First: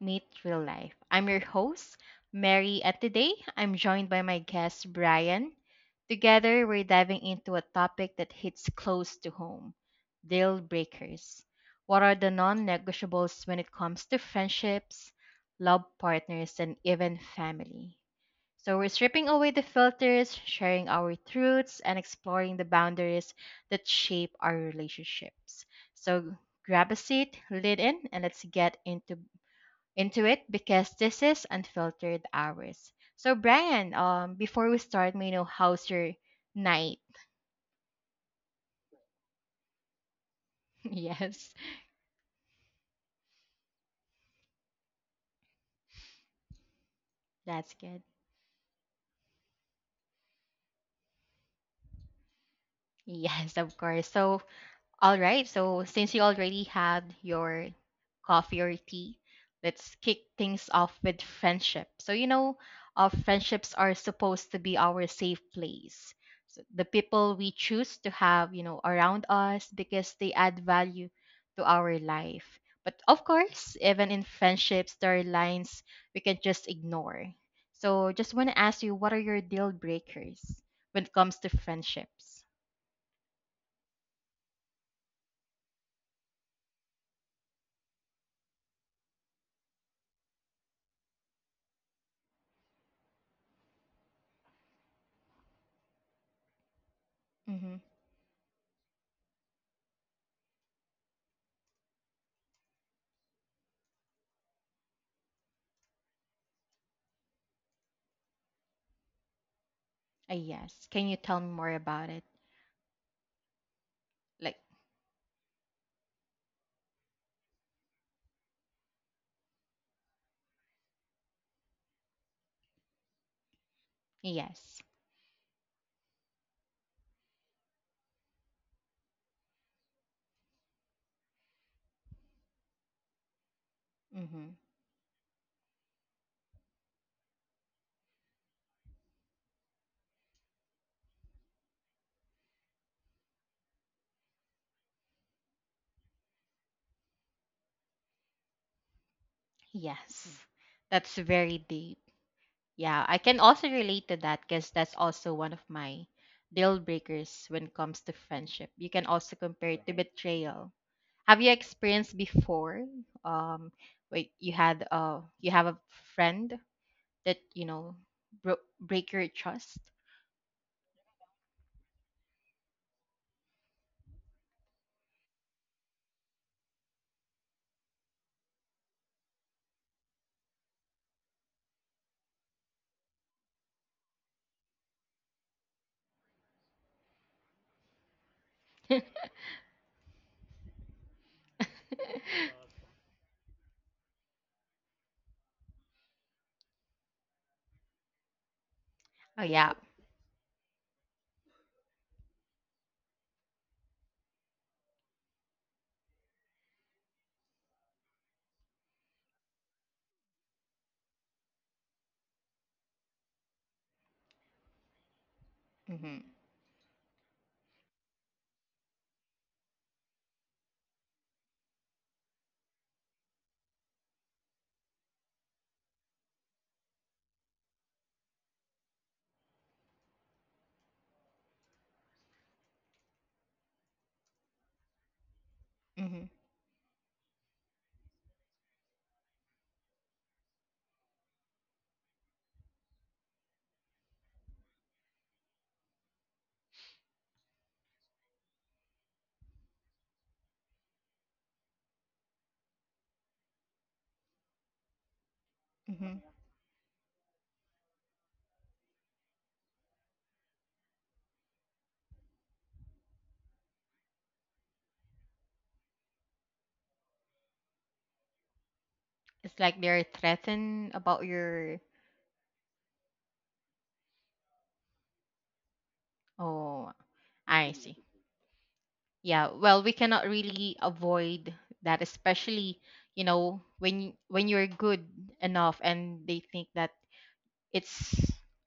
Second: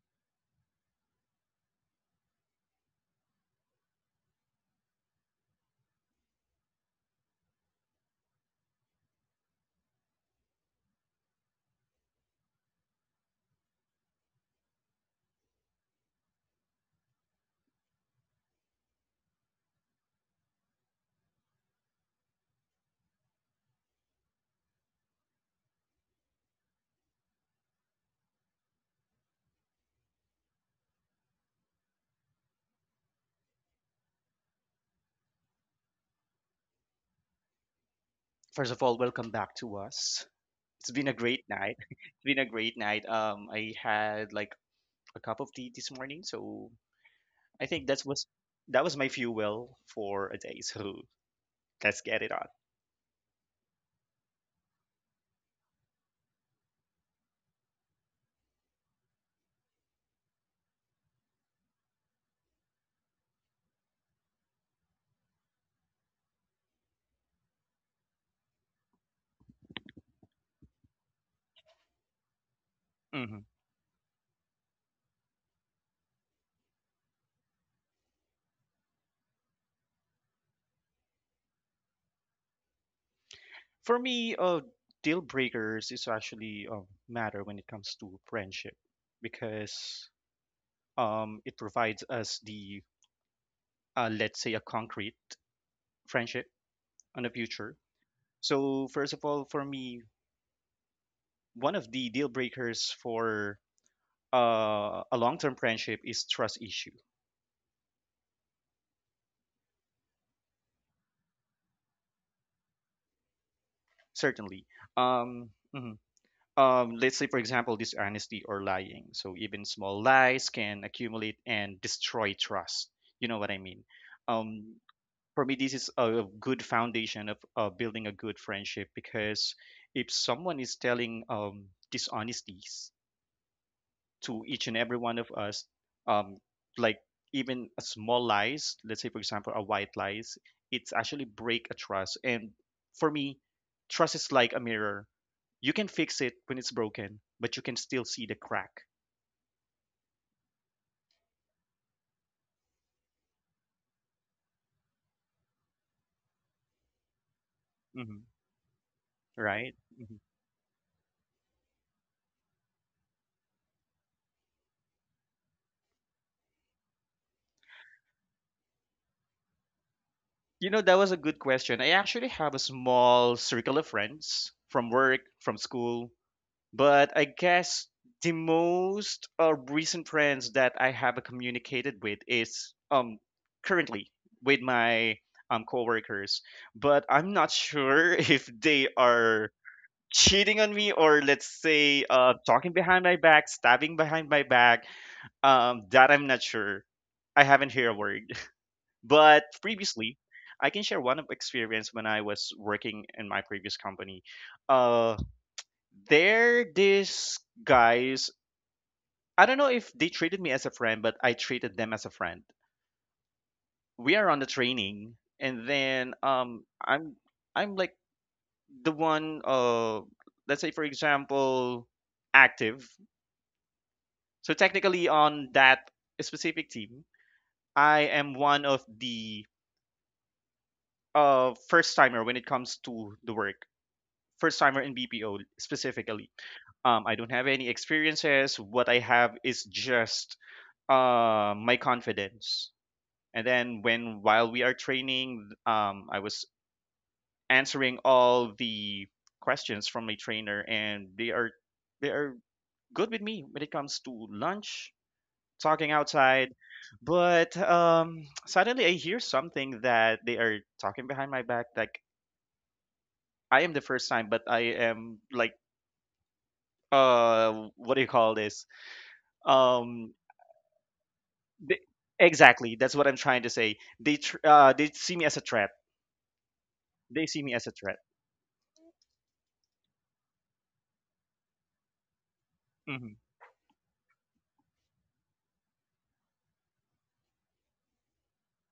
meet real life. I'm your host, Mary, and today I'm joined by my guest, Brian. Together, we're diving into a topic that hits close to home, deal breakers. What are the non negotiables when it comes to friendships, love partners, and even family? So we're stripping away the filters, sharing our truths, and exploring the boundaries that shape our relationships. So grab a seat, lean in, and let's get into it, because this is Unfiltered Hours. So Brian, before we start, may I know how's your night? First of all, welcome back to us. It's been a great Yes, night. It's been a great night. I had like a cup of tea this morning, so I that's think that good. was that was my fuel for a day. So let's get it on. Yes, of course. So all right. So since you already had your coffee or tea, let's kick things off with friendship. So you know, our friendships are supposed to be our safe place. So the people we choose to have around us, because they add value to our life. But of hmm course, even in friendships, there are lines we can just ignore. So just want to ask you, what are your deal breakers when it comes to friendships? For me, deal breakers is actually a matter when it comes to friendship because it provides us the let's say a concrete friendship on the future. Mm-hmm. So first of all, for me, one of the deal breakers for a long-term friendship is trust issue. Yes. Can you tell me more about it? Like, Certainly. um, mhm. Let's say for example dishonesty or lying, so even small lies can accumulate and destroy trust, you know what I mean. um, yes. for me this is a good foundation of building a good friendship because if someone is telling dishonesties to Mm-hmm. each and every one of us, um, like even a small lies, let's say for example a white lies, it's actually break a trust. And for me trust is like a mirror. You can fix it when it's broken but you can still see the crack. Yes. That's very deep. Yeah, I can also relate to that, because that's also one of my deal breakers when it comes hmm to friendship. You can also right. compare it to, right, betrayal. Have you experienced before? Um, wait, you have a friend that you know break your trust. You know, that was a good question. I actually have a small circle of friends from work, from school. But I guess the most recent friends that I have communicated with is currently with my coworkers, but I'm not sure if they Oh are cheating on me or let's say talking behind my back, stabbing behind my back. That I'm not sure. I haven't heard a word. But yeah. previously, I can share one of experience when I was working in my previous company. Uh. They're these guys. I don't know if they treated me as a friend, but I treated them as a friend. We are on the training, and then Mm-hmm. um, I'm like the one. Let's say for example, active. So technically, on that specific team, I am one of the first timer when it comes to the work. First timer in BPO specifically. Mm-hmm. I don't have any experiences. What I have is just my confidence. And then when while we are training, I was answering all the questions from my trainer, and they are good with me when it comes to lunch, talking Mm-hmm. outside. But suddenly I hear something that they are talking behind my back. Like I am the first time, but I am like what do you call this? It's like they're Um, threatened about they, your. exactly. That's what I'm trying to say. They see me as a threat, Oh, they see me as a I threat. see. Yeah. Well, we cannot really avoid that, especially hmm when you're good enough, and they think that it's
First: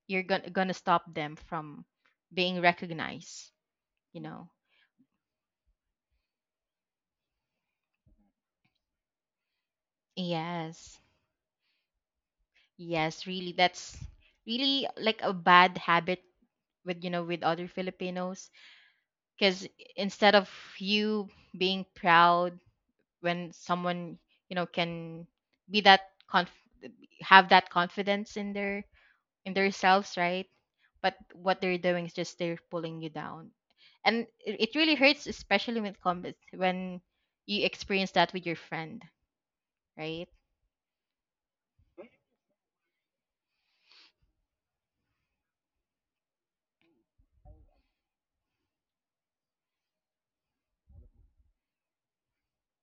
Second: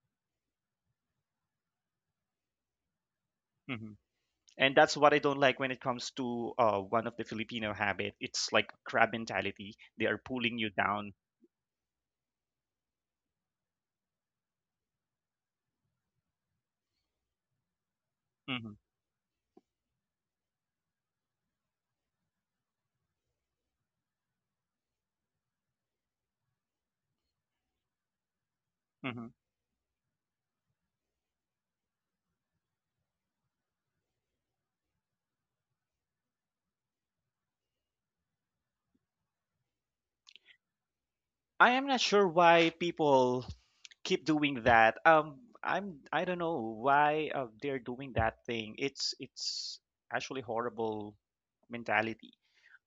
you're gonna stop them from being recognized. hmm You know. And that's what I don't like when it comes to one of the Filipino habit. It's like crab mentality. They are pulling you Yes. down. Yes. Really, that's really like a bad habit with, you know, with other Filipinos, hmm because instead of you being proud when someone, you know, can be that conf have that confidence in their hmm in themselves, right? But what they're doing is just they're pulling you down, and it really hurts, especially when it comes when you experience that with your friend, right? I am not sure why people keep doing that. I don't know why they're doing that thing. It's actually horrible mentality.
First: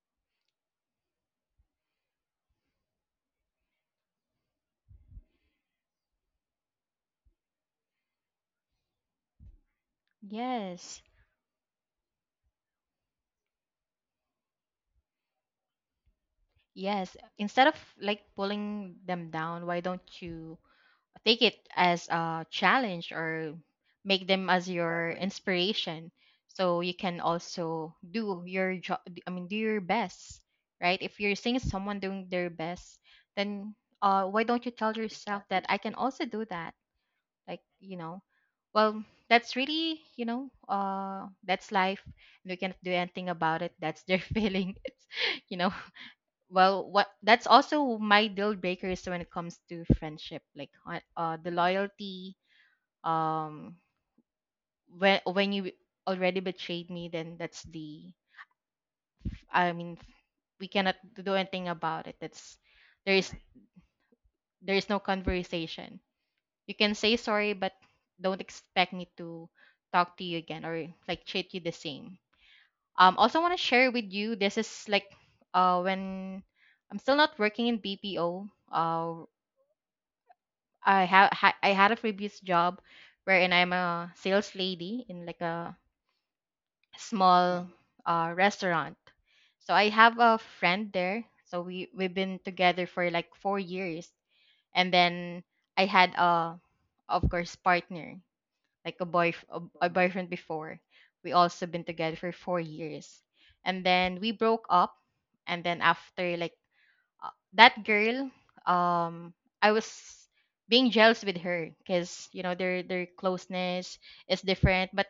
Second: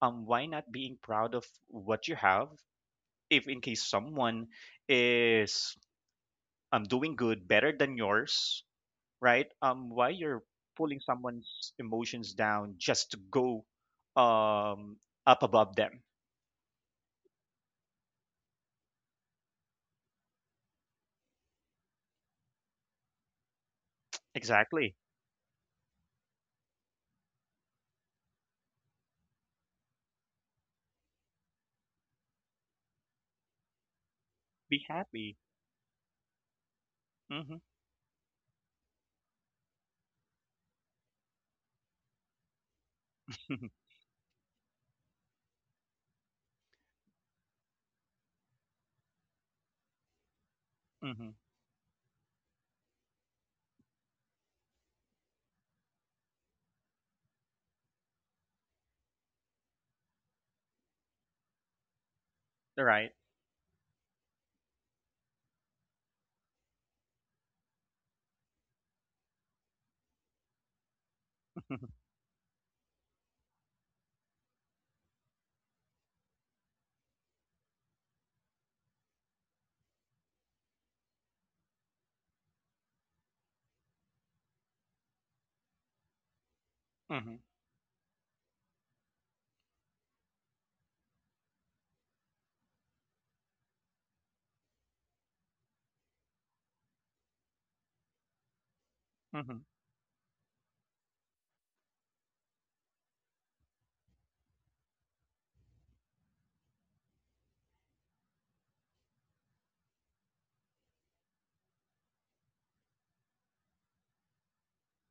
Why not being proud of what you have? If in case someone is doing good better than yours, right? Why you're pulling Yes. someone's emotions down just to go um up above them? Yes. Instead of like pulling them down, why don't you take it as a challenge or make them as Exactly. your inspiration, so you can also do your job, I mean, do your best, right? If you're seeing someone doing their best, then why don't you Be tell happy. yourself that I can also do that. Mm-hmm. Like, you know, well, that's really, that's life, and we cannot do anything about it. That's their feeling. You know. Well, what that's also my deal breakers when it comes to friendship, like Mm-hmm. The loyalty. um when you already betrayed me, then that's the I mean, we cannot do anything about it. That's, Right. there is there is no conversation. You can say sorry, but don't expect me to talk to you again, or like, treat you the same. Also want to share with you. This is like when I'm still not working in BPO, uh I had a previous job wherein I'm a sales lady in like a Mm-hmm. small restaurant. So I have a friend there. So we've been together for like 4 years, and then I had a, of course, partner, like a boy Mm-hmm. a, a boyfriend before. We also been together for 4 years, and then we broke up, and then after like, that girl, um I was being jealous with her, because you know their closeness is different. But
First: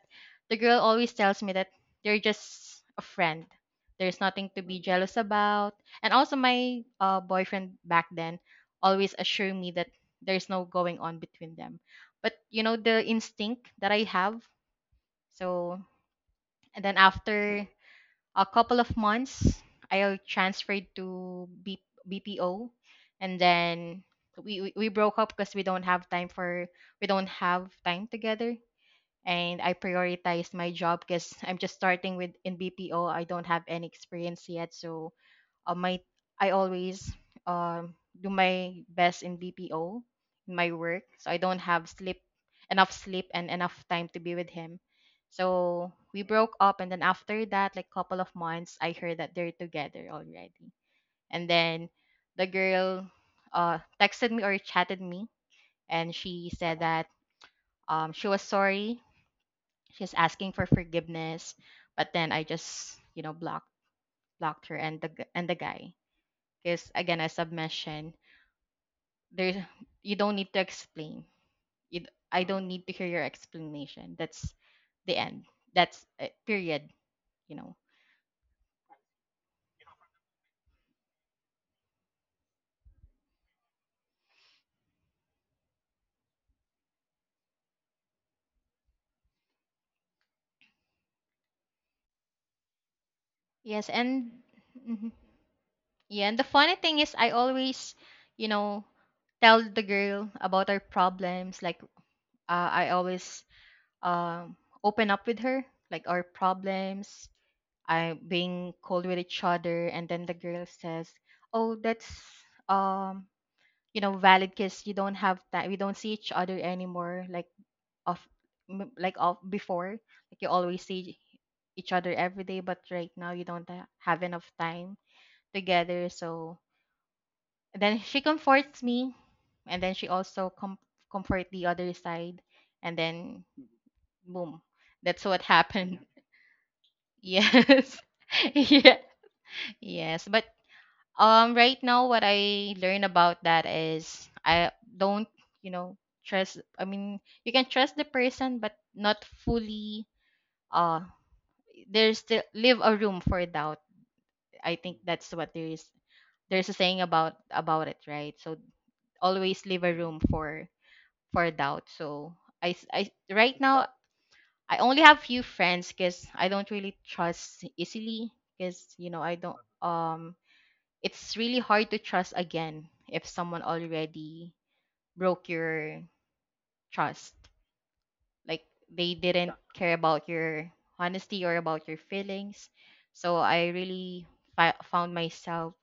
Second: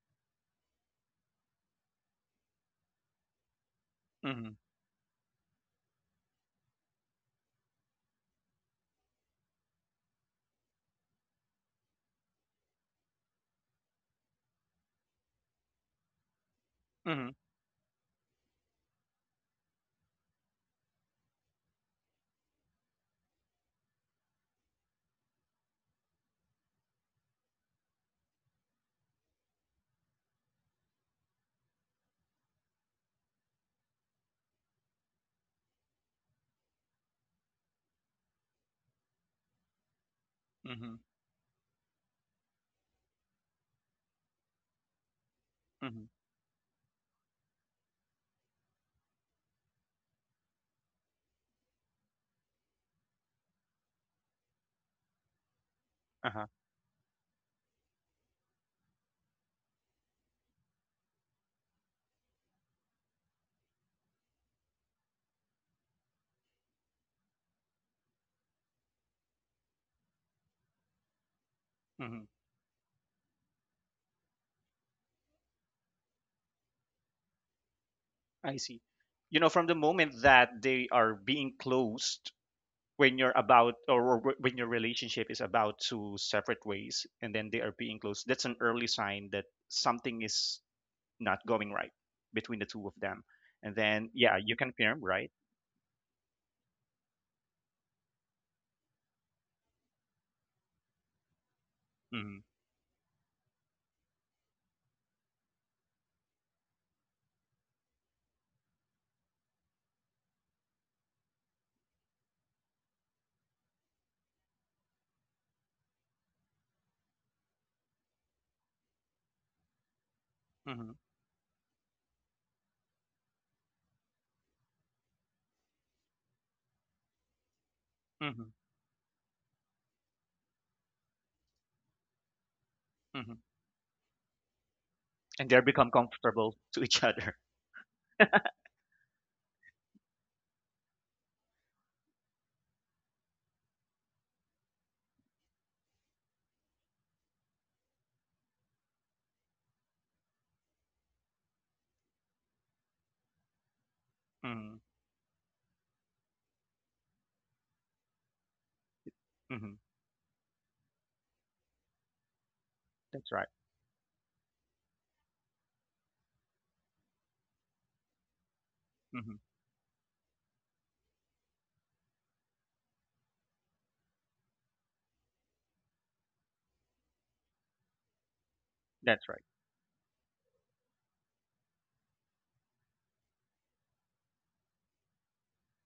the girl always tells me that they're just a friend, there's nothing Mm-hmm. to be jealous about. And also my boyfriend back then always assured me that there's no going on between them, but you know the instinct that I have. So, and then Mm-hmm. after a couple of months, I transferred to BPO, and then we broke up because we don't have time for we don't have time together. And I prioritized my job, because I'm just starting with in BPO, I don't have any experience yet, so my I always um, do my best in BPO, in my Mm-hmm. work, so I don't have sleep enough sleep and enough time to be with him. So Mm-hmm. we broke up, and then after that, like couple of months, I heard that they're together already. And then the girl texted me or chatted me, and Uh-huh. she said that, she was sorry. She's asking for forgiveness, but then I just you know blocked her and the guy, because again, as I've mentioned, there's you don't need to explain, Mm-hmm. I don't need to hear your explanation. That's the end. That's it, period. You know. I see. You know, from the moment that they are being closed, when you're about or when your relationship is about to separate ways and then they are being closed, that's an early sign that something is not going right between the two of them. And Yes. then, And yeah, you confirm, mhm. right? Yeah. And the funny thing is, I always, you know, tell the girl about our problems, like Mm I always um open up with her, like our problems, I being cold with each other, and then the girl says, oh, that's, um you know, valid, because you don't have time, we don't see each other anymore, like of like of before, like you always hmm. see each other every day, but right now you don't ha- have enough time together. So, and then she hmm. comforts me, and then she also comfort the other side, and hmm. then boom, that's what And they become happened. comfortable to each other. Yes. Yeah, yes, but right now, what I learn about that is, I don't, you know, trust. I mean, you can trust the person, but not fully. Uh, there's still leave a room for doubt. hmm. I think that's what there is. There's a saying about it, right? So always hmm. leave a room for doubt. So I That's right. right now, I only have few friends, because I don't really trust easily, because you know I hmm. don't it's really hard to trust again if someone already broke your trust. Like, they That's right. didn't care about your honesty or about your feelings. So I really found myself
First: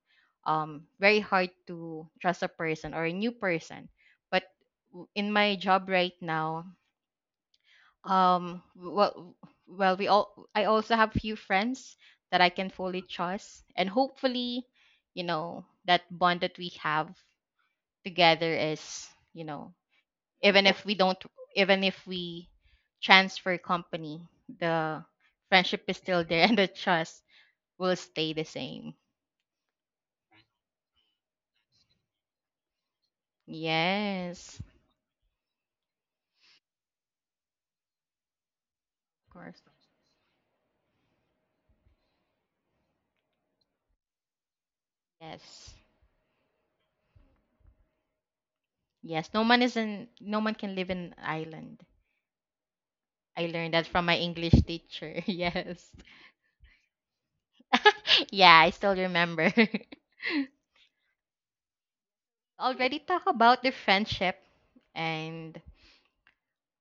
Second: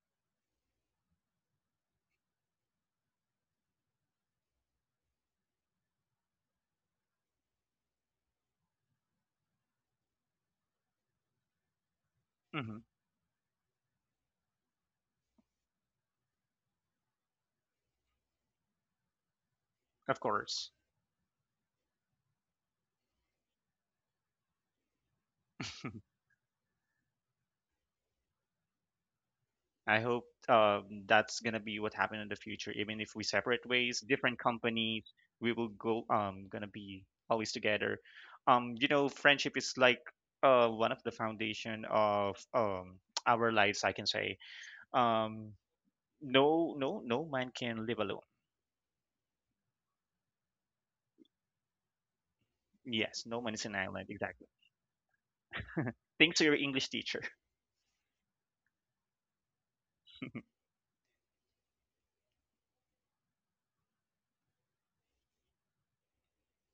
very hard to trust a person or a new person. But in my job right now, um, well, well, we all I also have few friends that I can hmm. fully trust, and hopefully, you know, that bond that we have together is, you know, Of even course. if we don't, even if we transfer company, the friendship is still there and the trust will stay the same. I hope that's gonna be what happen in the future. Even if we separate ways, different Yes, companies, we will go gonna be always together. You know, of course. friendship is like one of the foundation of our lives, I can say. Um, Yes. No, no, no man can live alone. No man can live in an island. Yes, no I man is learned an that from island. my Exactly. English teacher. Yes. Thanks to your English teacher. Yeah, I still remember. Already talk about the friendship, and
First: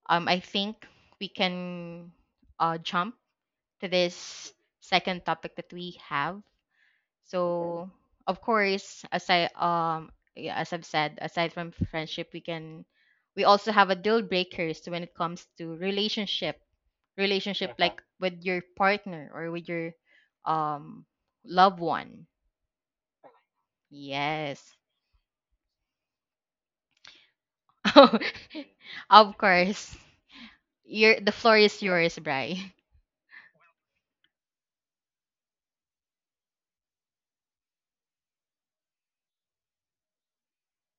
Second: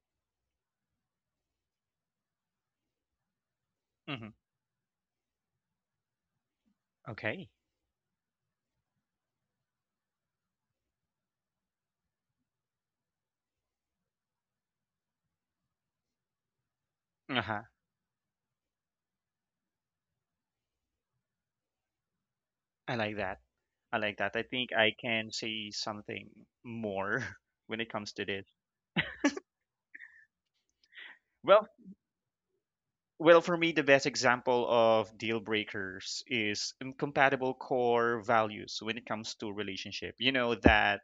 I think we can jump to this hmm second topic that we have. Okay. Okay. So, of course, as I've said, aside from friendship, we also have a deal breakers when it comes to relationship, Uh huh. Uh-huh, like with your partner or with your um loved one. I like that. I like that. I think Yes. I can say something more when it comes to this. Of course. Your the floor Well, is yours, Bri. well, for me, the best example of deal breakers is incompatible core values when it comes to relationship. You know that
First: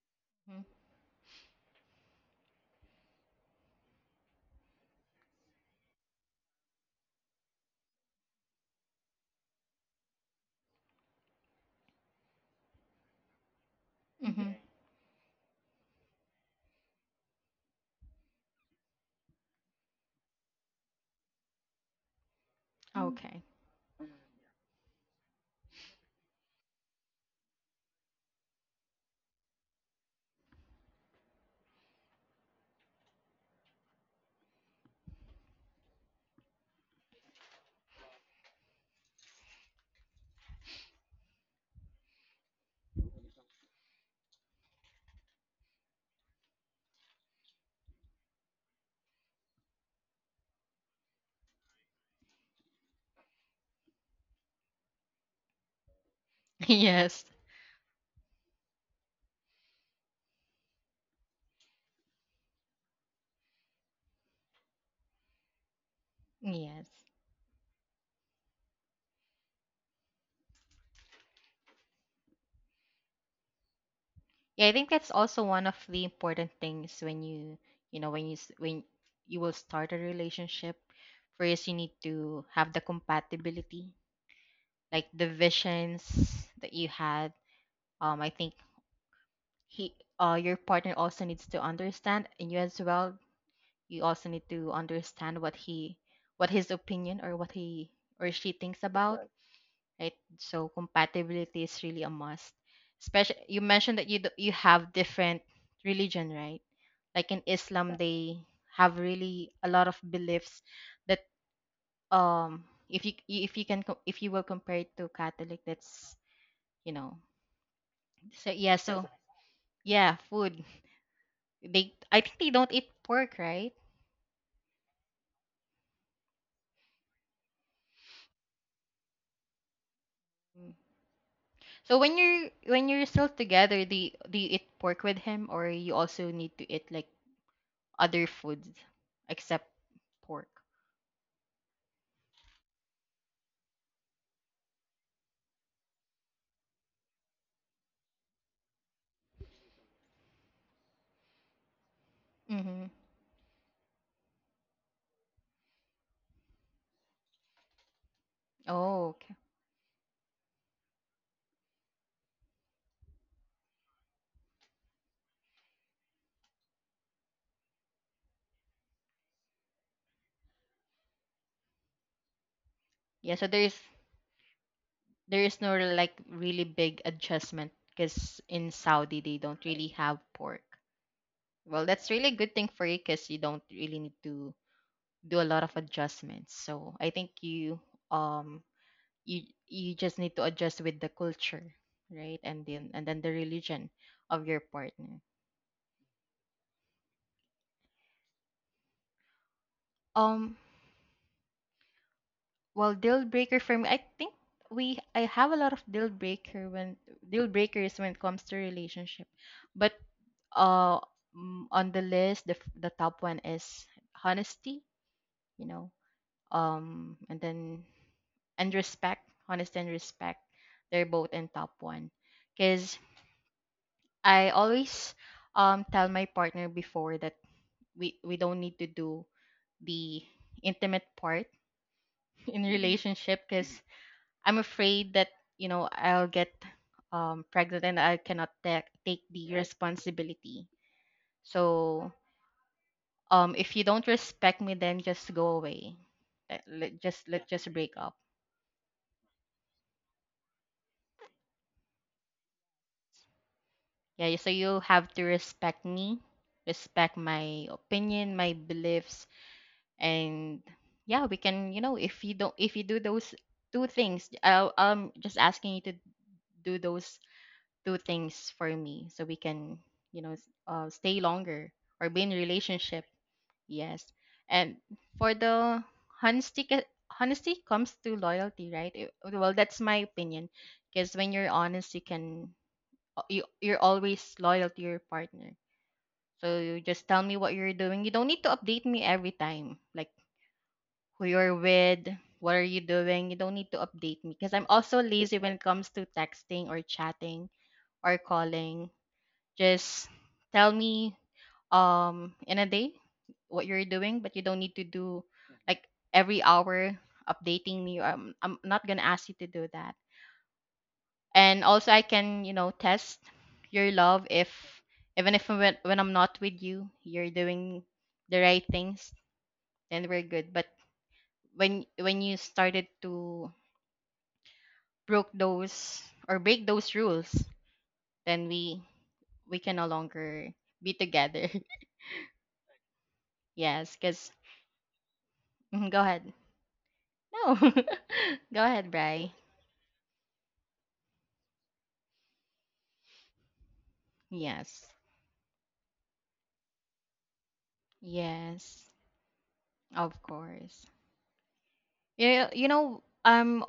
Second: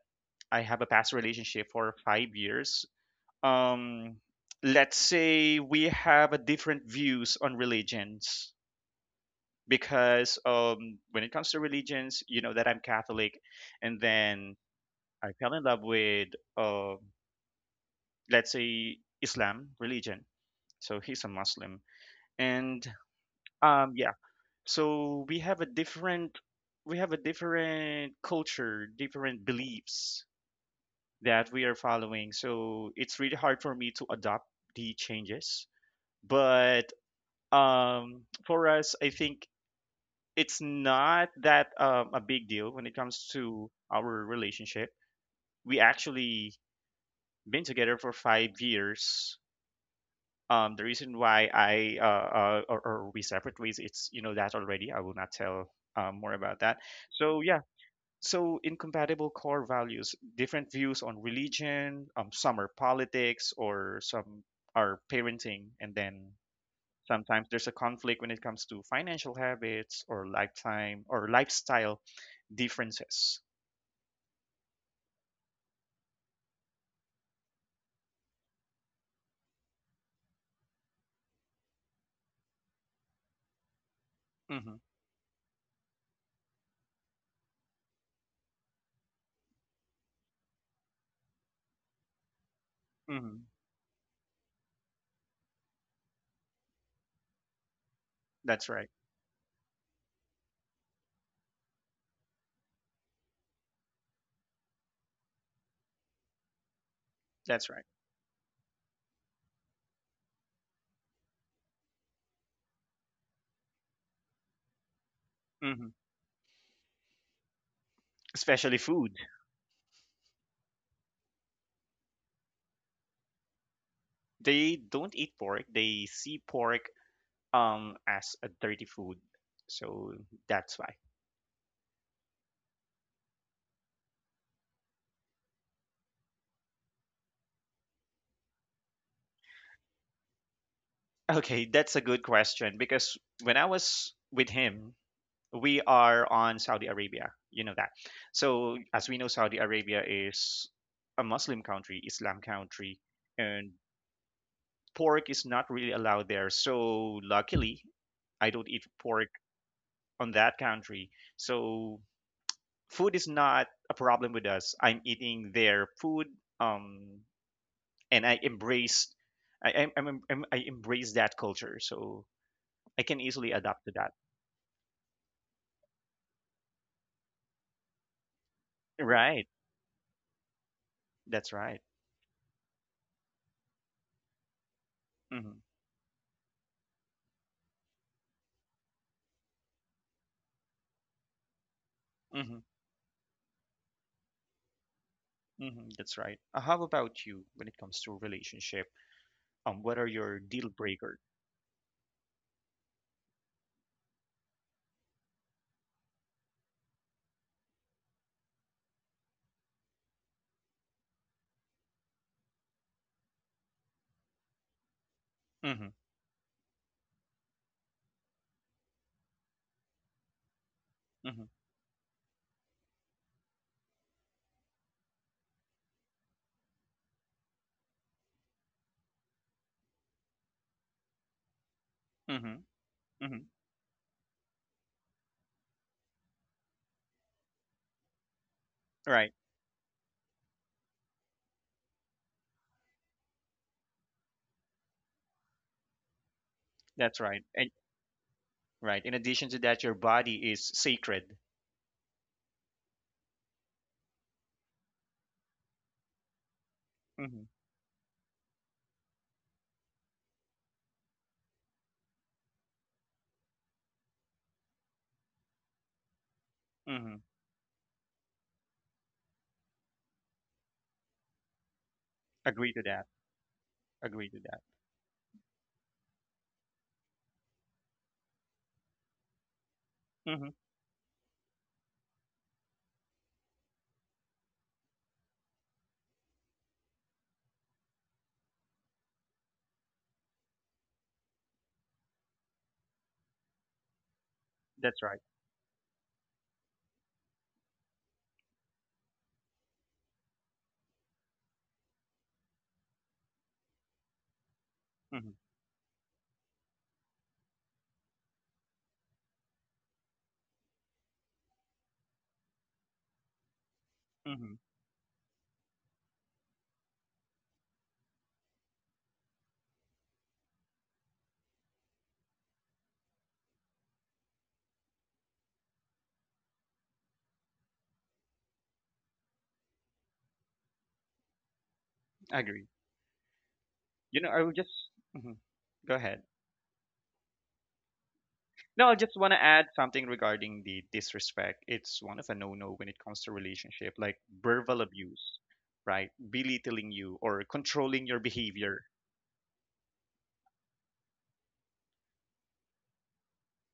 I have a past relationship for 5 years. Um, let's say we have a different views on religions because when it comes to religions, you know that I'm Catholic, and Mhm. then Okay. I fell in love with, uh, let's say, Islam religion. So he's a Muslim, and Okay. Yeah, so we have a different culture, different beliefs that we are following. So it's really hard for me to adopt the changes, but for us, I think it's not that a big deal when it comes to our relationship. We actually been together for 5 years. The reason why I or we separate ways, it's you know that already. I will not tell more about that. Yes. So yeah, so incompatible core values, different views on religion. Some are politics, or some are parenting, and then Yes. sometimes there's a conflict when it comes to financial habits or lifetime or lifestyle differences. Yeah, I think that's also one of the important things when you know, when you will start a relationship. First, you need to have the compatibility, hmm like the visions that you had. I think your partner also needs to understand, and you as well. hmm You also need to understand what his opinion or what he or she That's thinks right. about. Right? So compatibility is really a must. Especially you mentioned that you have different religion, right? Like in That's right. Islam, they have really a lot of beliefs that, um if you will compare it to Catholic, hmm that's, you know. So Especially yeah, so food. yeah, food, they I think they don't eat pork, right? They don't eat pork. They see pork as a dirty food. So Mm. that's why. So when you're still together, do you eat pork with him, or you also need to eat like other foods except pork? Okay, that's a good question because when I was with him, we are on Saudi Arabia. You know that. So as we know, Saudi Arabia is a Muslim country, Islam Mm-hmm. country, and pork is not really allowed there. So luckily, I don't eat Oh, pork okay. on that country. So food is not a problem with us. I'm eating their food, um, and I embrace that culture. So I can Yeah, easily so there adapt is to that. there is no like really big adjustment, because in Saudi they Right. don't really have pork. That's right. Well, that's really a good thing for you, because you don't really need to do a hmm lot of adjustments. So I think um you you just need to adjust with the culture, right? hmm And then the religion of your partner. That's right. How about you when it comes to relationship? What are your Um, deal breakers? well, deal breaker for me, I think we I have a lot of deal breakers when it comes to relationship. But uh on the list the top one is honesty, you hmm know and then and respect, honesty and respect, they're both hmm in top one because I always tell my partner before that we don't need to do the intimate part hmm in hmm relationship because I'm afraid that, you know, I'll get pregnant and I cannot take Right. the responsibility. So if you don't respect me, then just go away. let, let- That's just right. let And just break up. right? In addition to that, your body is sacred. Yeah, so you have to respect me, respect hmm my opinion, my beliefs. And yeah, we can, you know, if you do those two things. I'm just asking you to do hmm those two things for me so we can, you know, stay longer or be in a Agree to that. relationship. Yes. Agree to that. And for the honesty, honesty comes through loyalty, right? Well, that's my hmm opinion. Because when you're honest, you can, you're always loyal to your partner. So you just tell me what you're doing. You don't need to update me every time, like who you're with, what are you doing. You don't need to update me because I'm That's also right. lazy when it comes to texting or chatting or calling. Just tell me in a day what you're doing, but you don't need to do hmm like every hour updating me. I'm not gonna ask you to do that. And also I can, you know, test your love hmm if even if when, when I'm not with you, you're doing the right things, then we're good. But when you started to broke those or break those rules, then we can no longer be together. Agree. Yes, You know, because… I would just mhm. Mhm. Go Go ahead. ahead. No. Go No, I ahead, just want Bri. to add something regarding the disrespect. It's one of a no-no when it comes to relationship, like verbal Yes. abuse, right? Belittling you or controlling your behavior. Yes. Of course. You know, um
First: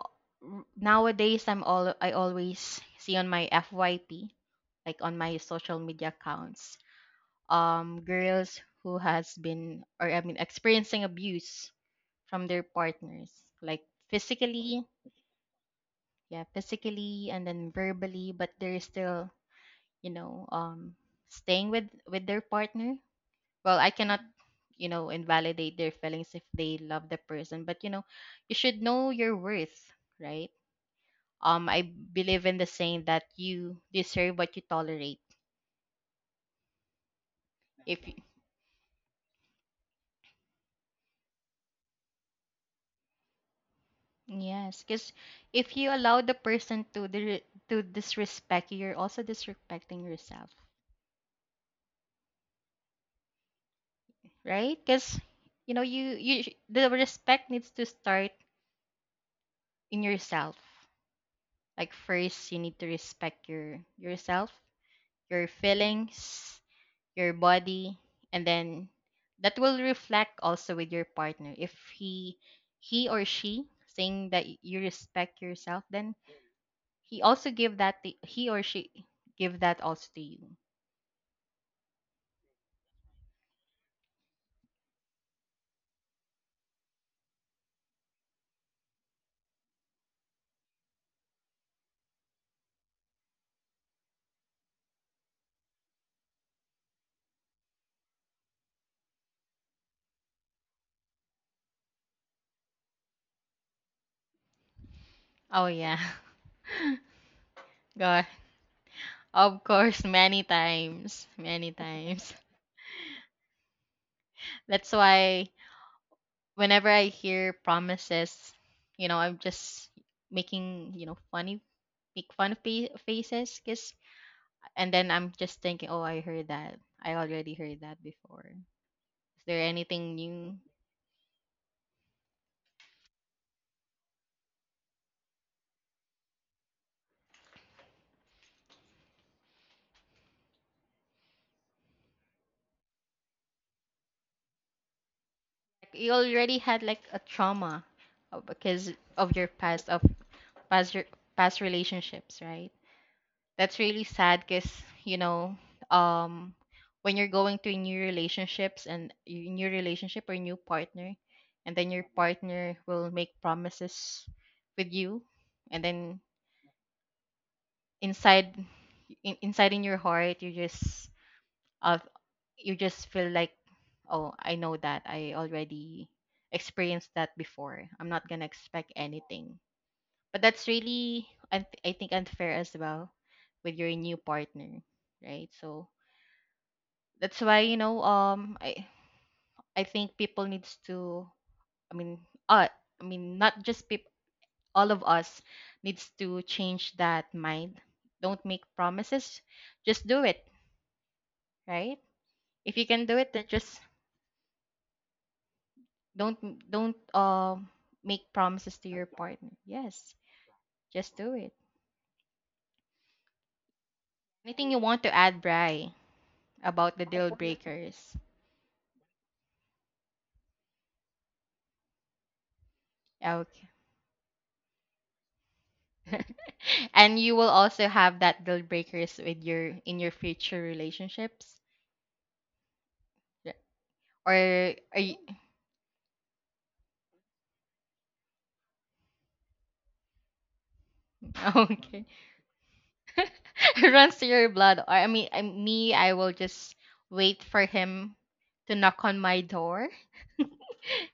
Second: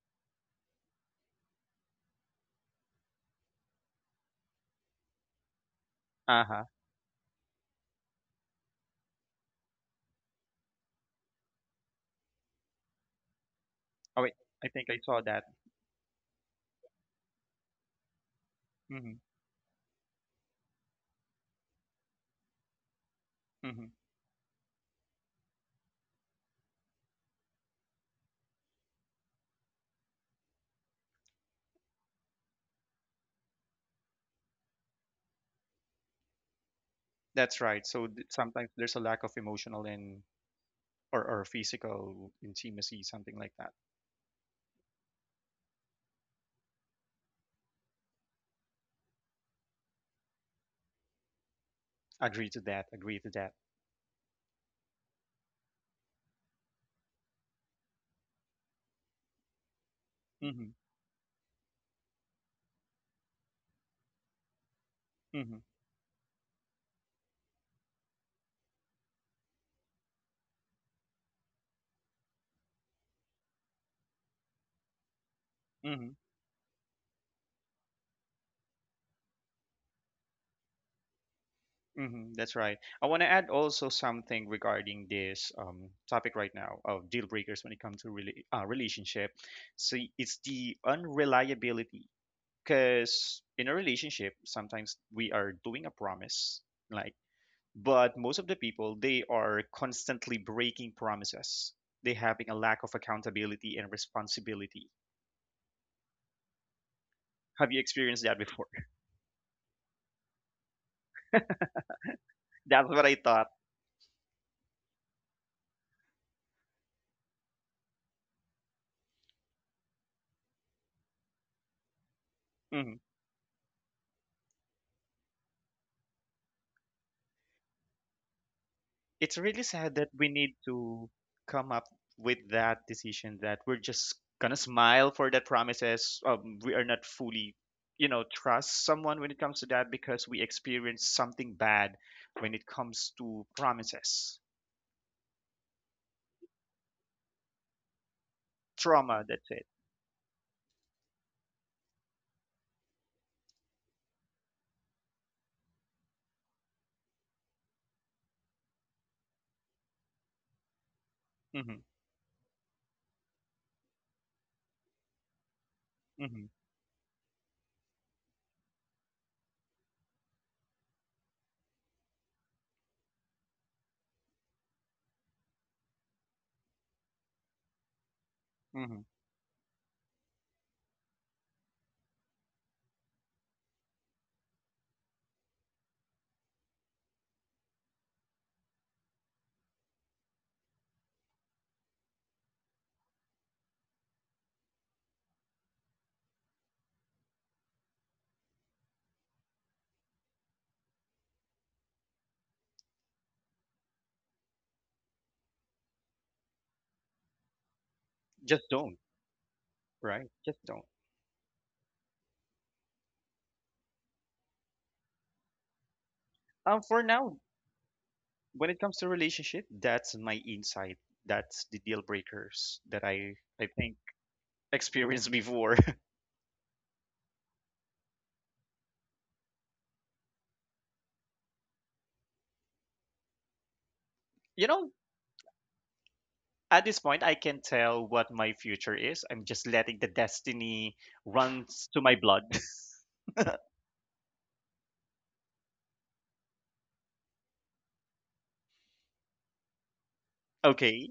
r- nowadays I always see on my FYP, like on my social media Uh huh. accounts, girls who has been, or I mean experiencing abuse from their partners, like Oh wait, I physically, think I saw that. yeah, physically and then verbally, but they're hmm still, you know, staying with their partner. Well, I hmm cannot, you know, invalidate their feelings if they love the person, but you know, you should know your worth, right? I believe in the saying that you deserve what you tolerate. That's right. If you, Sometimes there's a lack of emotional and or physical intimacy, something like that. Yes, because if you allow the person to to disrespect you, you're also disrespecting yourself, Agree to that. Agree to that. right? Because you know, the respect needs to start in yourself. Mhm. Like first you need to respect your yourself, your Mhm. feelings, your body, and then that will reflect also with your partner. If he, he or she saying that you respect yourself, Mhm. then he also give that to, he or she give that also to you. Mhm. That's right. I want to add also something regarding this topic right now of deal breakers when it comes to really relationship. See, it's the unreliability because in a relationship sometimes we are doing a promise, like, but most of the people they are constantly breaking promises. They having a lack of accountability and responsibility. Oh yeah. Have you experienced God, that before? of course, many times, many times. That's what I thought. That's why whenever I hear promises, you know, I'm just making, you know, funny, make fun of Mm-hmm. Faces because… And then I'm just thinking, oh, I heard that. I already heard that before. It's Is there really sad that anything we need new? to come up with that decision that we're just gonna smile for that promises, we are not fully you know trust someone when it comes to that because we experience something bad when it comes to promises, Like, you already had like a trauma because trauma, of your that's it. past of past relationships, right? That's really sad because, you know, um, when you're going to new relationship or new partner, and hmm then your partner will make promises with you, and then hmm inside inside in your heart, uh, you just feel like, oh, I know that. I already experienced that before. I'm not gonna expect hmm anything. But that's really, I think, unfair as well with your new partner, right? So that's why, you know, I think people needs to, I mean, uh, I mean, not just people, all of us needs to change that mind. Don't make promises, just do it, right? If you can do it, then just… Don't don't make just promises to don't, your partner. Yes, right, just don't. just do it. Anything you want to add, Bri, about For the deal now, breakers? when it comes to relationship, that's my insight, that's the deal breakers that I Okay. think experienced before. And you will also have that deal breakers with your in your future relationships. Yeah. Or You know, are you… at this point I can tell what my future is. I'm just letting the destiny runs to Okay? my blood. It runs to your blood. Or, I mean, I, me, I will just wait for him to knock on my door. Okay.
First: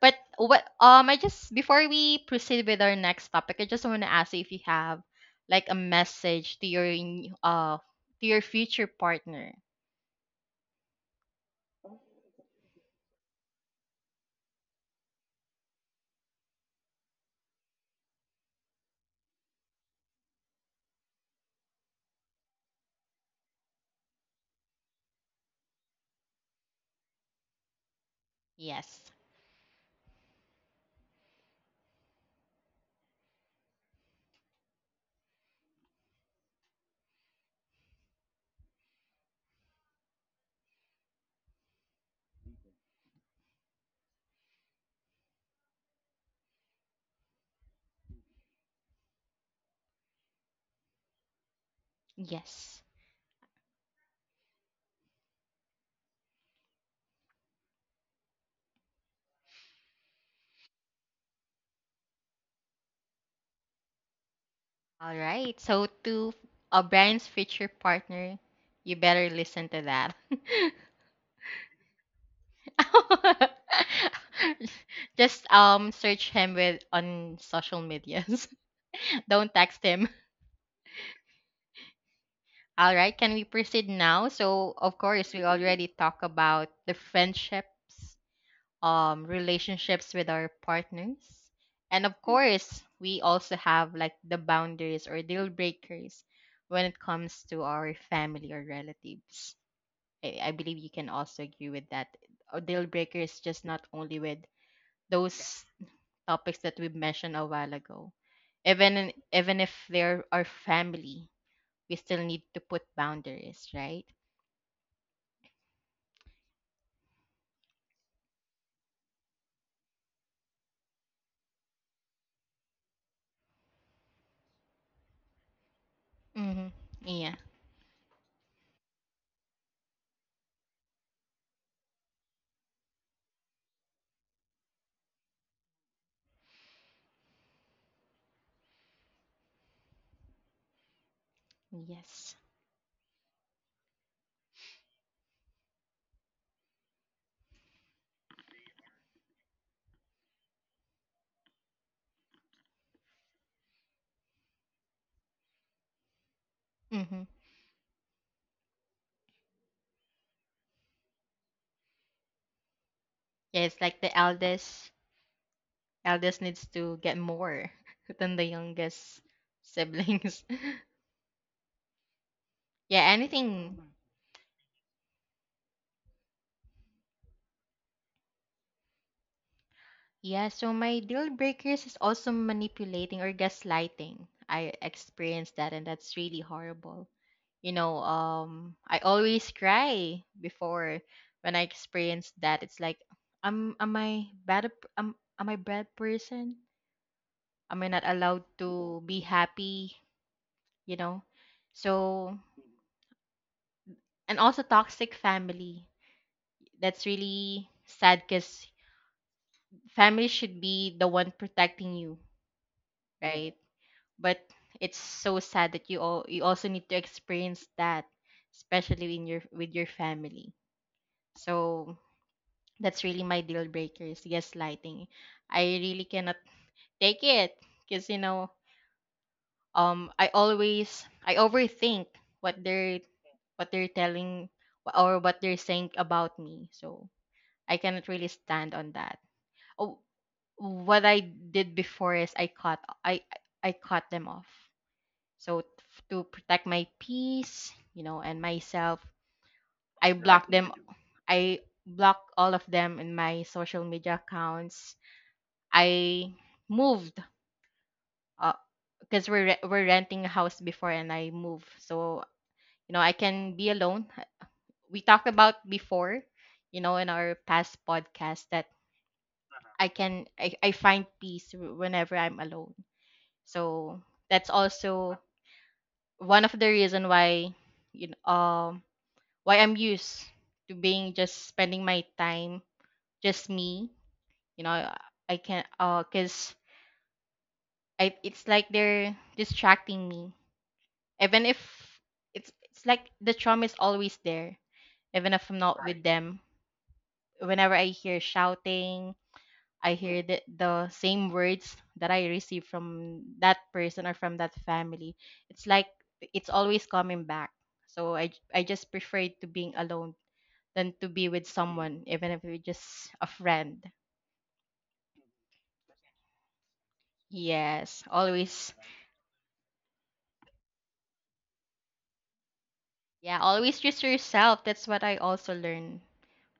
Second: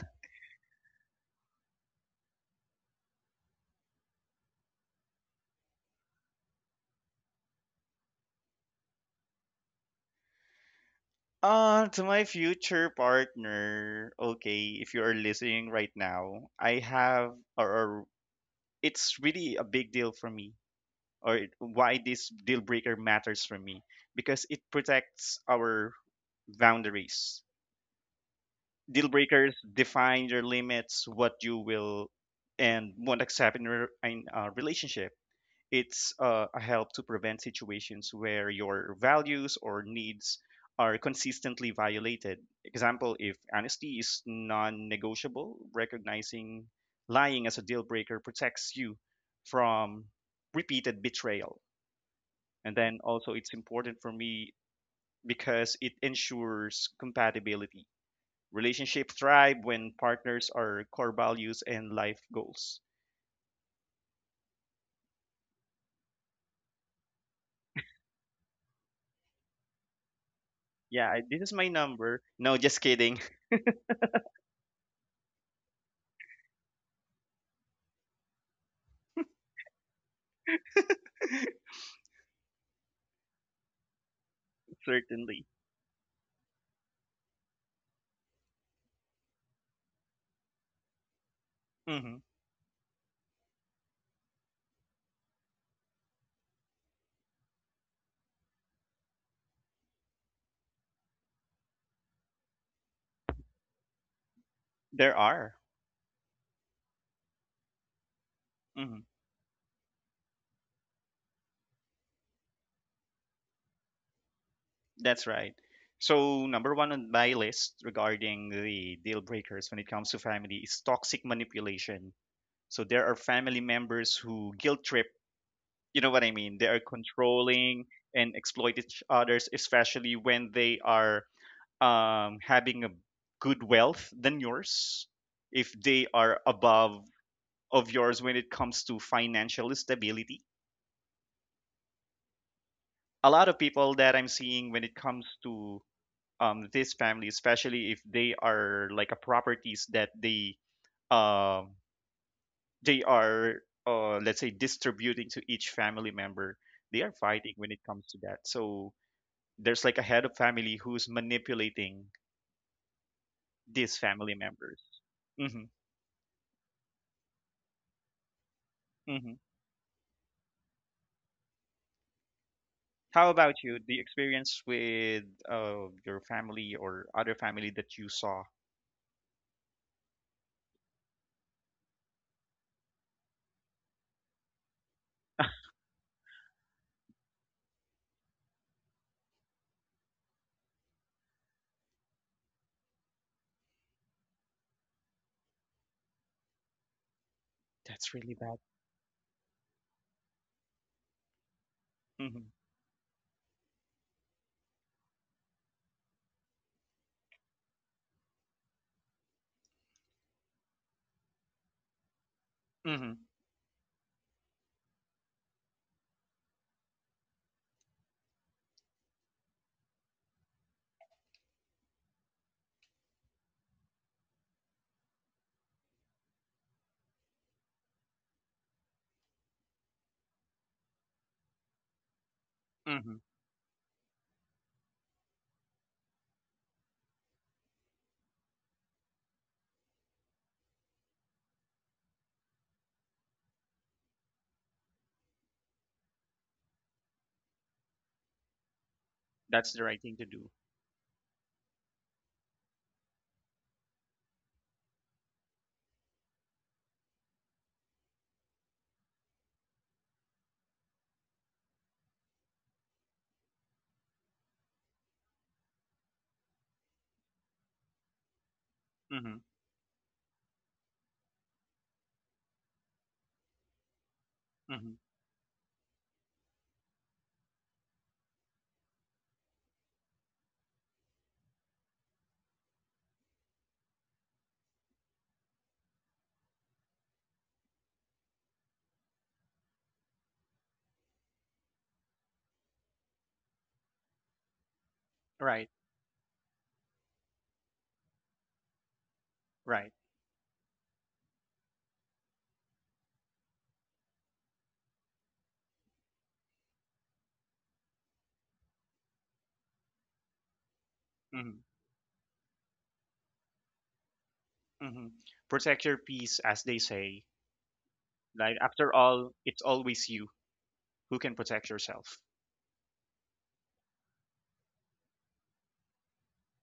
But what I just before we proceed with our next topic, I just want to ask you if you have like a message to your to your future partner. Uh, to my future partner. Okay, if you are listening right now, I have or it's really a big deal for me, why this deal breaker matters for me, because it protects our boundaries. Deal Yes. breakers define your limits, what you will and won't accept in a relationship. It's a help to prevent situations where your values or needs are consistently violated. Example, if honesty is non negotiable, recognizing lying as a deal breaker protects you from repeated betrayal. And Yes. then also, it's important for me because it ensures compatibility. Relationship thrive when partners are core values and life goals. All right. So to Brian's future partner, you better listen to that. Yeah, I- this is my number. No, just kidding. Just search him with on social medias. Don't text him. All right, can we proceed now? So, of course, we Certainly. already talk about the friendships, relationships with our partners. And Mhm. of course, we also have like the boundaries or deal breakers when it comes to our family or relatives. I believe you can also agree with that. A deal breaker is just not only with There those are. topics that we mentioned a while ago. Mhm. Even if they're our family, we still need to put boundaries, right? That's right. So, number one on my list regarding the deal breakers when it comes to family is toxic manipulation. So, there are family members who guilt trip, you know what I mean? They Mm-hmm. are Yeah. controlling and exploit each others, especially when they are having a good wealth than yours, if they are above of yours when it comes to financial stability. Yes. A lot of people that I'm seeing when it comes to this family, especially if they are like a properties that um they are let's say distributing to each family member, they are Mm-hmm. fighting when it comes to that. So there's like a head of family who's manipulating Yeah, it's like these the family members. eldest Mm-hmm, eldest needs to get more than the youngest mm-hmm. siblings. Yeah, How about anything. you, the experience with your family or other family that you saw? Yeah, so my deal breakers is also manipulating or gaslighting. I experienced that and that's really horrible. You know, I always cry before when I experienced that. It's like am I bad person? Am I not That's really allowed bad. to be happy? You know, so… Mm-hmm, And also toxic family, that's really sad because family should be the one protecting you, mm-hmm, right? But it's so sad that you all you also need to experience that, especially in your with your family. So that's really my deal breaker, is gaslighting. I really cannot take it because you know, I overthink what they're, mm-hmm. what they're telling or what they're saying about me. So I cannot really stand on that. Oh, what I did before is I cut them off. So to protect my peace, you know, and myself, That's the right I thing to do. block… Correct. Them. I block all of them in my social media accounts. I moved because we're renting a house before, and I moved. So you know, I can be alone. We talked about before, you know, in our past podcast that Mm-hmm, I find peace whenever I'm alone. So that's mm-hmm. also one of the reason why, you know, why I'm used to being just spending my time just me. You know, I can cause I it's like they're distracting me, even if it's like the trauma is always there, even if I'm Right, not with them. Whenever I hear shouting, right. I hear the same words that I receive from that person or from that family. It's like it's always coming back. So I just prefer to being alone than to be with Mm-hmm. someone, even if it's just a friend. Hmm. Protect your peace, as they say. Yes, Like, always. after all, it's always you who can protect yourself. Yeah, always just yourself. That's what I also learned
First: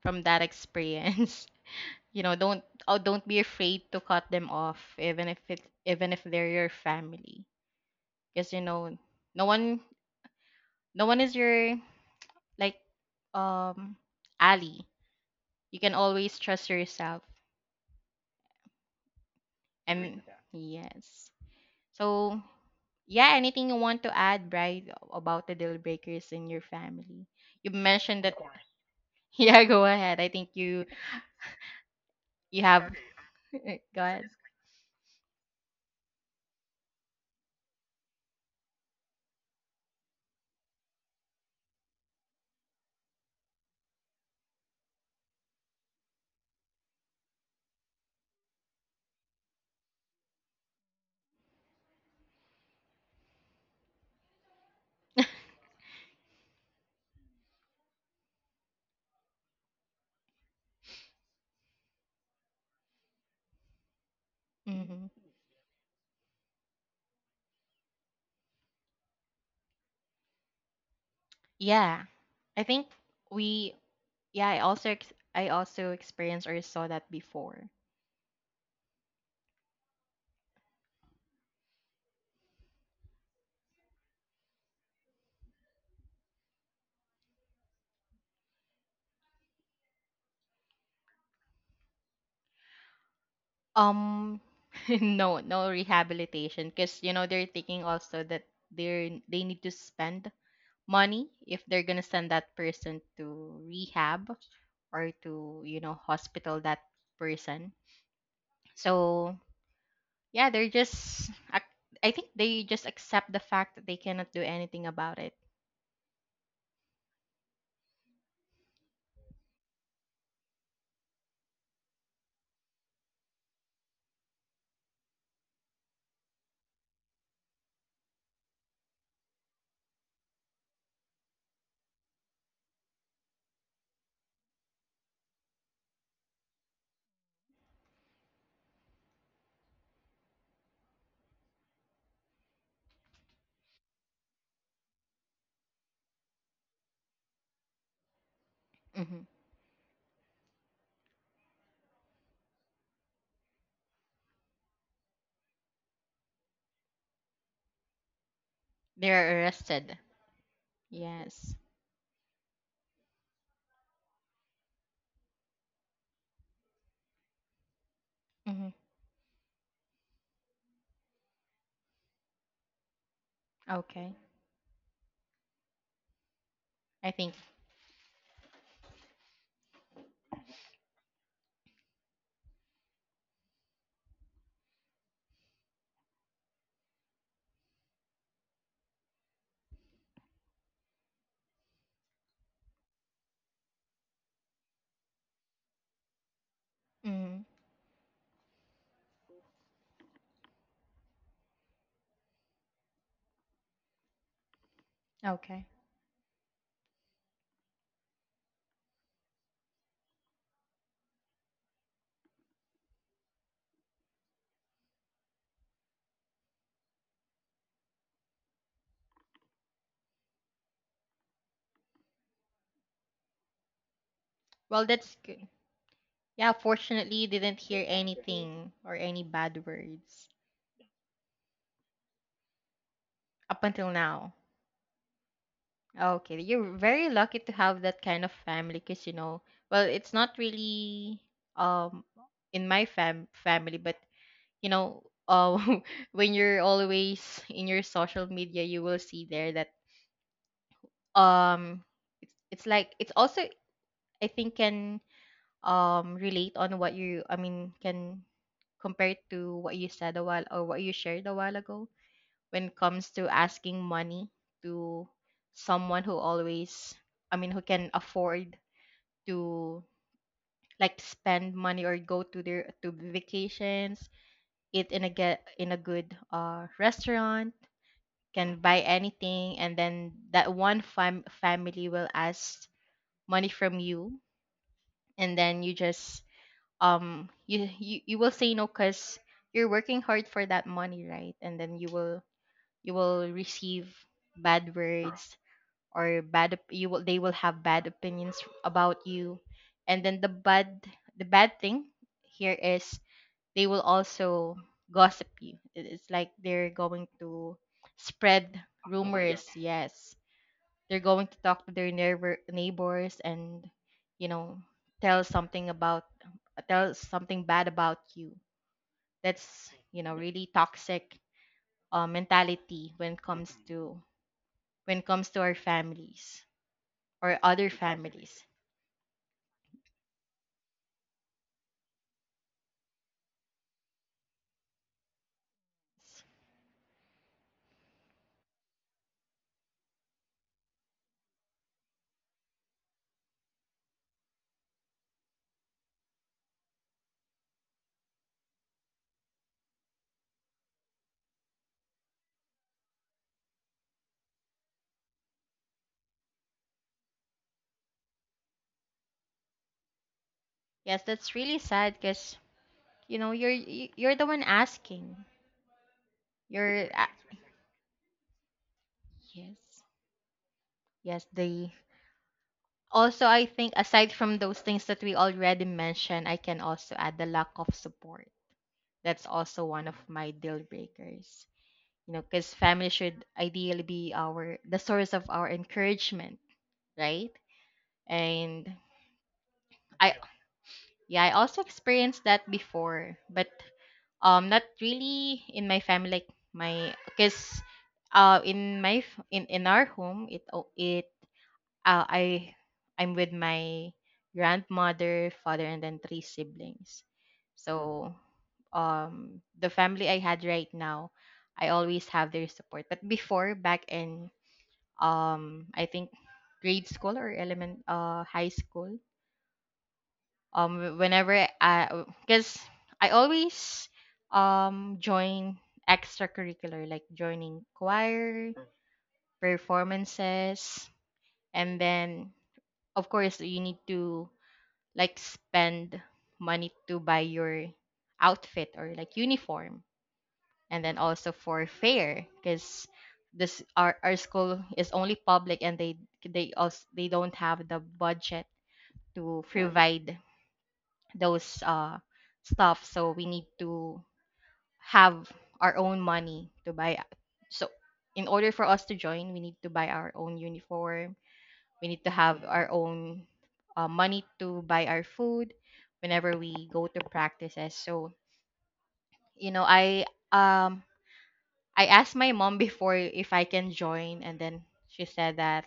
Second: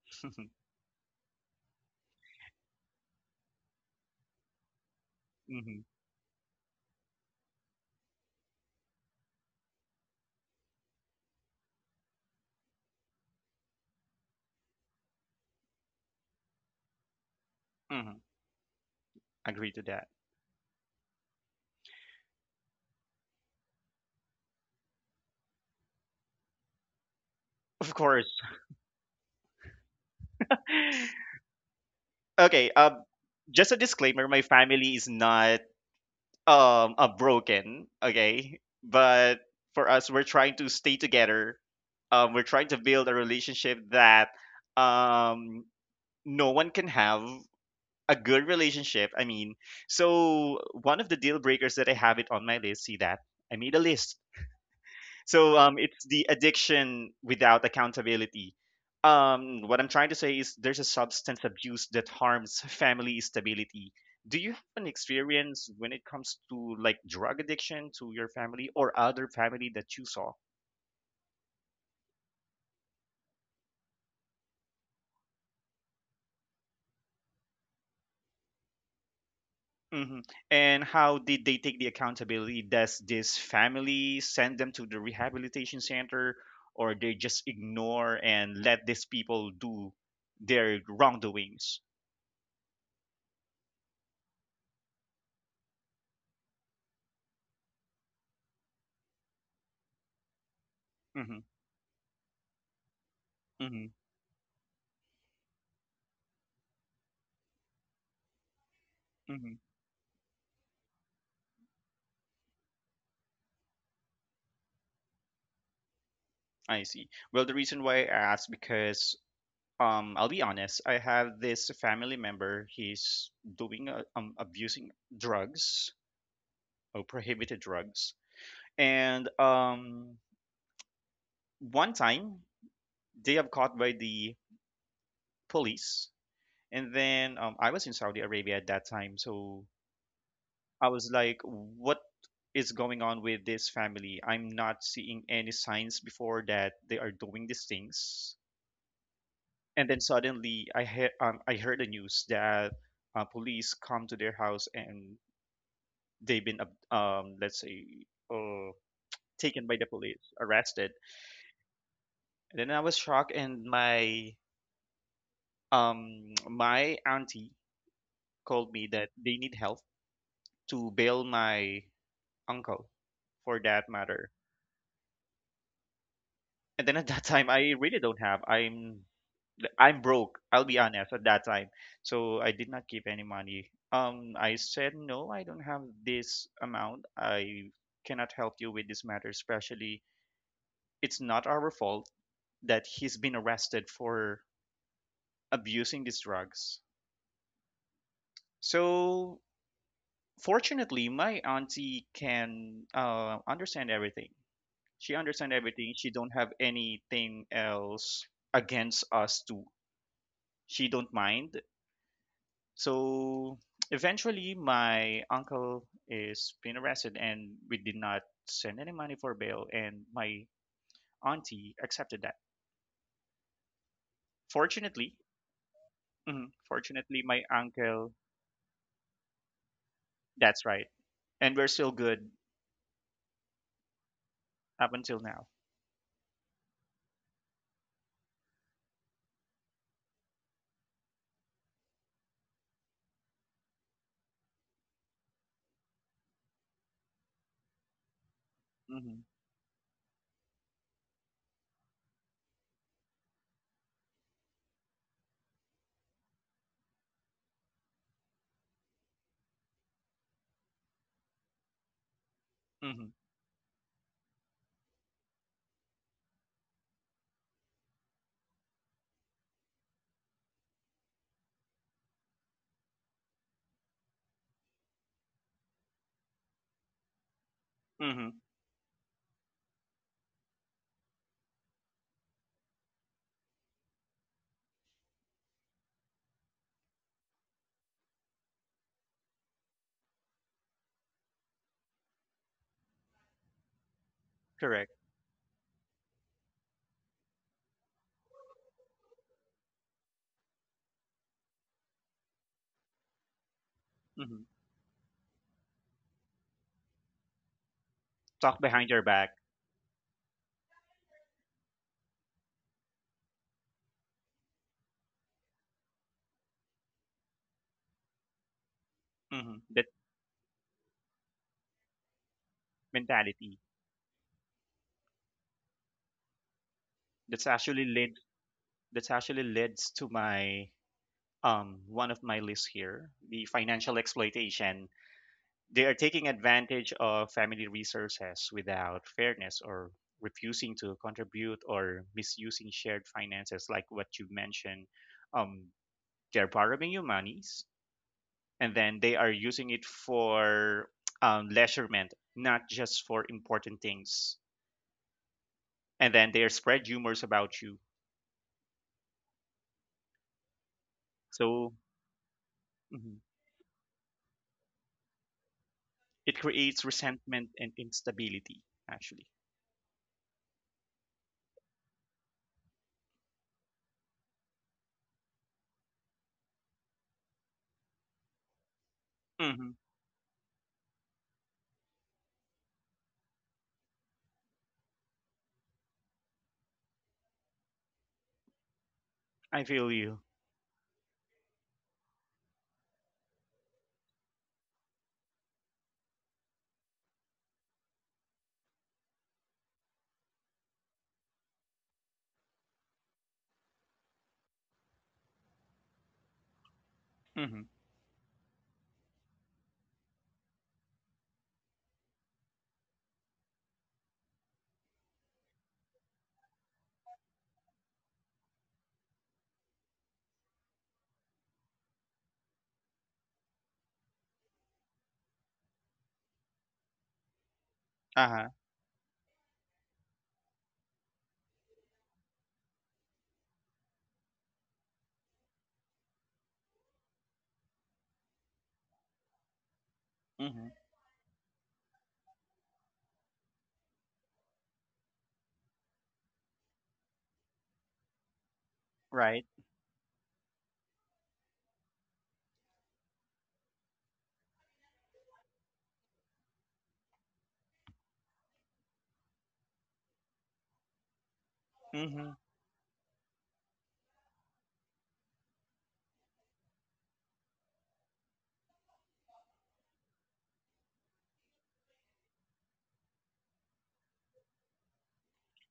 from that experience. You know, don't be afraid to cut them off, even if it Hmm. even if they're your family, because you know, no one no one is your, like, um Ali. You can always trust yourself. Hmm. Agree to that. And yes. So yeah, anything you want to add, Bride, about the deal breakers in your family? You Of mentioned course. that. Yeah, go ahead. I think you you Okay. have… Go Just a So ahead. disclaimer: my family is not a broken. Okay, but for us, we're trying to stay together. We're trying to build a relationship that um no one can have. A good relationship, I mean. So one of the deal breakers that I have it on my list, see that? I made a list. So it's the addiction without accountability. What I'm trying to say is there's a substance abuse that harms family stability. Do you have an Hmm. experience when it comes to like drug addiction to your family or other family that you saw? Yeah. I think we Yeah, I also I also experienced or saw that before. Mhm. And how did they take the accountability? Does this family send them to the rehabilitation center, or they just ignore and let these people do their wrongdoings? Um, no, no rehabilitation because you know they're thinking also that they need to spend money Mm-hmm. if they're gonna send that person to Mm-hmm. rehab or to, you know, hospital that person. So Mm-hmm. yeah, they're just I think they just accept the fact that they cannot do anything about it. I see. Well, the reason why I asked because I'll be honest, I have this family member. He's doing abusing drugs or prohibited drugs, and one time they have caught by the police. And then I was in Saudi Arabia at that time, so I was like, what is going on with this family? I'm not seeing any signs before that they are doing these things. Hmm. And then suddenly, I heard the news that police come to their house and let's say They're taken by the arrested. police, arrested. Yes. And then I was shocked, and my my auntie Hmm. called me that they need help to bail my uncle for that Okay. matter. And then at I that think. time, I really don't have. I'm broke, I'll be honest, at that time. So I did not keep any money. I said no, I don't have this amount, I cannot help you with this matter. Especially, it's not our fault that he's been arrested for abusing these drugs. Hmm. So fortunately, my auntie can understand everything. She understand Okay. everything, she don't have anything else against us too, she don't mind. So eventually my uncle is been arrested and we did not send any money for bail, and my auntie accepted that, Well, fortunately. that's good. Mhm, Yeah, fortunately, fortunately you my didn't hear uncle, anything or any bad words that's right, and we're still good up until now. up until now. Okay, you're very lucky to have that kind of family because, you know, well, it's not really um in my fam family, but you know, uh, when you're always in your social media, you will Hmm. see there that um it's like it's also I think can relate on what you I mean can compare to what you said a while or what you shared a while ago when it comes Hmm. to asking money to someone who always I mean who can afford to like spend money or go to their to vacations, eat in a get in a good restaurant, Hmm. can buy anything and then that one family will ask money from you and then you just you will say no cuz you're working hard for that money, right? And then you will receive bad Correct. words, or bad op- you will they will have bad opinions about you. And then the bad thing here is, they will Hmm. also gossip you. It's like they're going to spread. Talk Oh, behind your back. rumors, yes. They're going to talk to their neighbors and you know tell something bad about you. Hmm. That's That really toxic, mentality mentality. When it comes to our families, or that's other, exactly, actually led families. that's actually leads to my one of my lists here, the financial exploitation. They are taking advantage of family resources without fairness, or refusing to contribute or misusing shared finances like what you mentioned. Um they're borrowing you monies and then they are using it for leisurement, not just for important things. And then they are spread rumors about you. Yes, that's really So, sad because mhm. You're the one asking. It You're creates a- resentment and instability, actually. yes, yes. They, also I think, aside from those things that we already mentioned, I can also add the lack of support. That's also Hmm. one of my deal breakers. You know, because family should ideally be our the source of our encouragement, right? And I feel I you. yeah, I also experienced that before, but not really in my family, like, my because in my f- in our home, it o- it I I'm with my grandmother, father, and then three siblings. Mm-hmm. So the family I had right now, I always have their support. But before, back in, I think, grade school or element high school, whenever I, because I always join extracurricular, like joining Uh-huh. choir performances, and then, of course, you need to like spend money to buy your outfit, or like, uniform. Hmm. And then also for fare, because our school is only public, and they also they don't have the budget to, Right. right, provide those stuff. So we need to have our own money to buy. So in order for us to join, we need to buy our own uniform. We need to Hmm. have our own, money to buy our food whenever we go to practices. So you know i um I asked my mom before if I can join. And then she said that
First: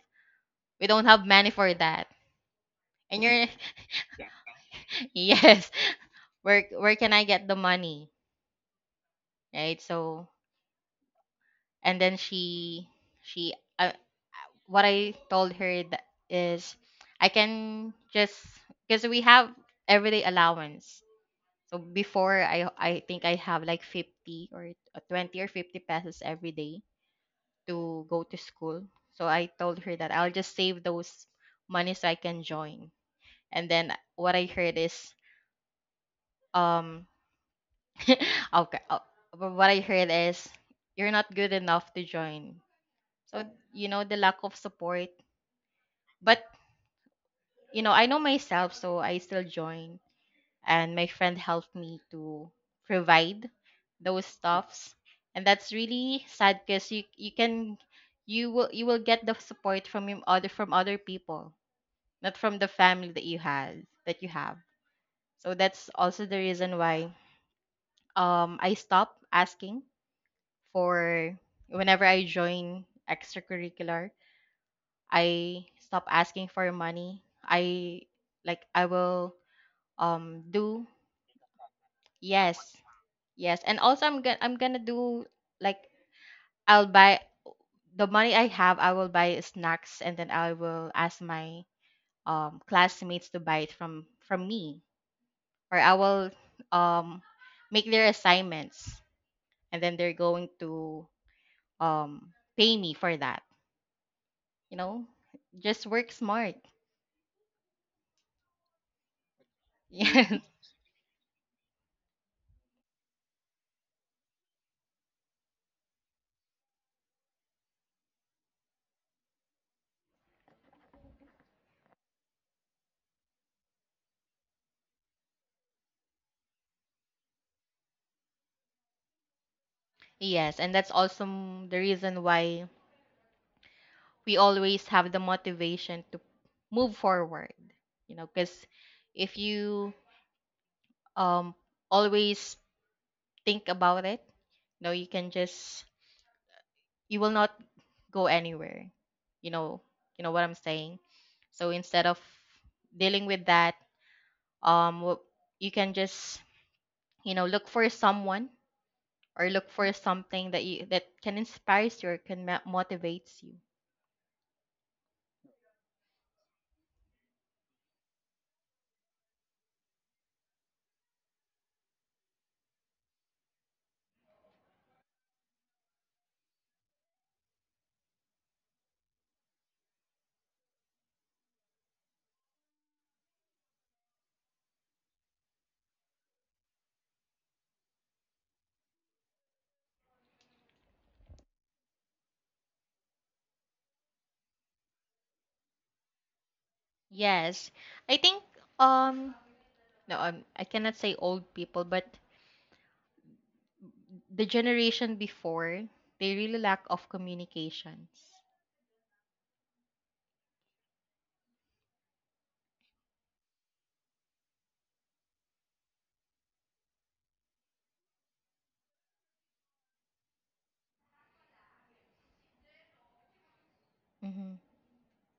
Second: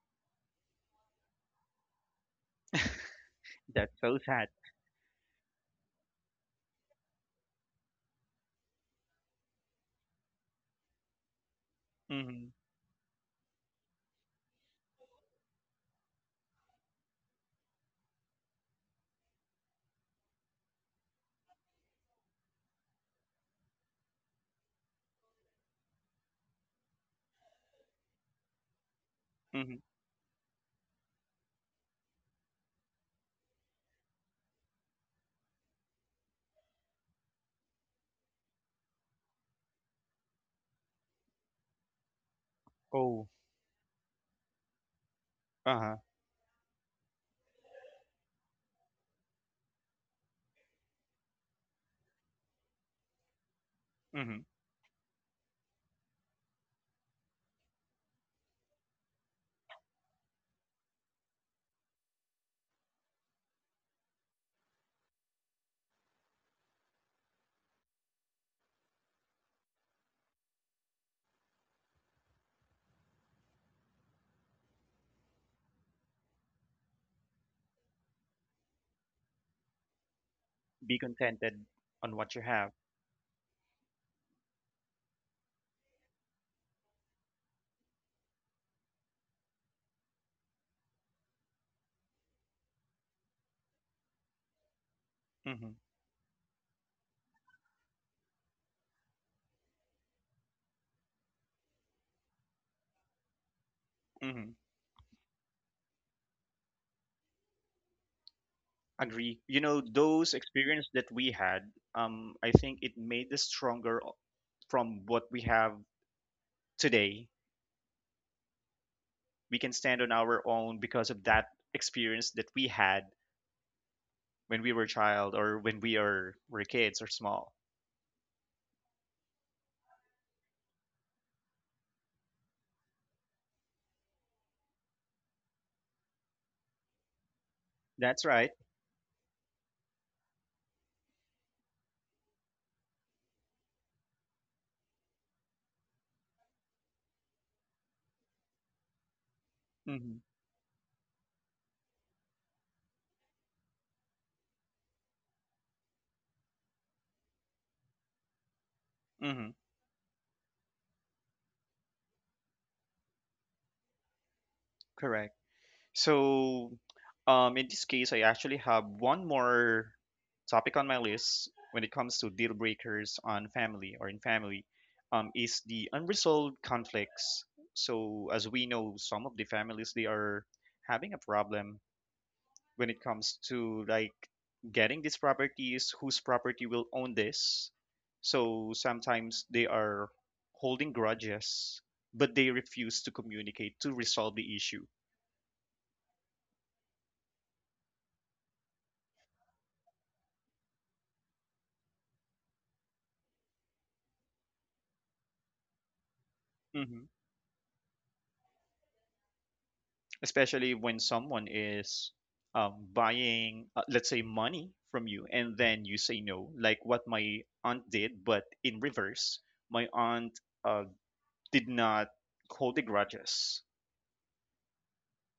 we don't have money for that, and you're That's so sad. yes, where can I get the money, right? So and then Hmm. She, what I told her that is, I can just, because we have everyday allowance, so before I think I have like 50 or, 20 or 50 pesos every day to go to school. So I Hmm. told her that I'll just save those money so I can join. And then what I heard is um okay uh, but what I heard is, you're not good enough to join. Oh. So, the lack of support. Uh-huh. But, you know, I know myself, so I still join. And my friend helped me to provide those Hmm. stuffs. And that's really sad because you will get the support from your other people, not from the family that you have. So that's also the reason why I stopped asking for, whenever I join extracurricular, I stop asking for money. I Like I will do. Be contented on what you Yes. have. Yes. And also I'm gonna do, like, I'll buy the money I have, I will buy snacks and then I will ask my classmates to buy it from me. Hmm. Or I will um make their assignments, and then they're going to pay me for that. Hmm. You know? Just work smart. Agree. You know, those Yes. experience that we had, I think it made us stronger from what we have today. We can stand on our own because of that experience that we had when we were child or when we are were kids or small. Yes. And that's also the reason why we always have the motivation to move forward, you That's know, right. because if you um always think about it, you know, you can just, you will not go anywhere, you know, you Hmm. know what I'm saying? So instead of dealing with that, um wh- you can just, look for someone, or Hmm. look for something that you that can inspires you, or can motivates you. Correct. So, in this case, I actually have one more topic on my list when it comes to deal breakers on family or in family, is the unresolved conflicts. So, as we know, some of the families they are having a problem when it comes to like getting these properties, whose property will own this. So sometimes they are holding grudges, but they refuse to communicate to resolve the issue. Yes, I think, um no, I cannot say old people, but the generation before, they really lack Hmm. of communications. Especially when someone is buying, let's say, money from you, and then you say no, like what my aunt did, but in reverse. My aunt did not hold the grudges. Hmm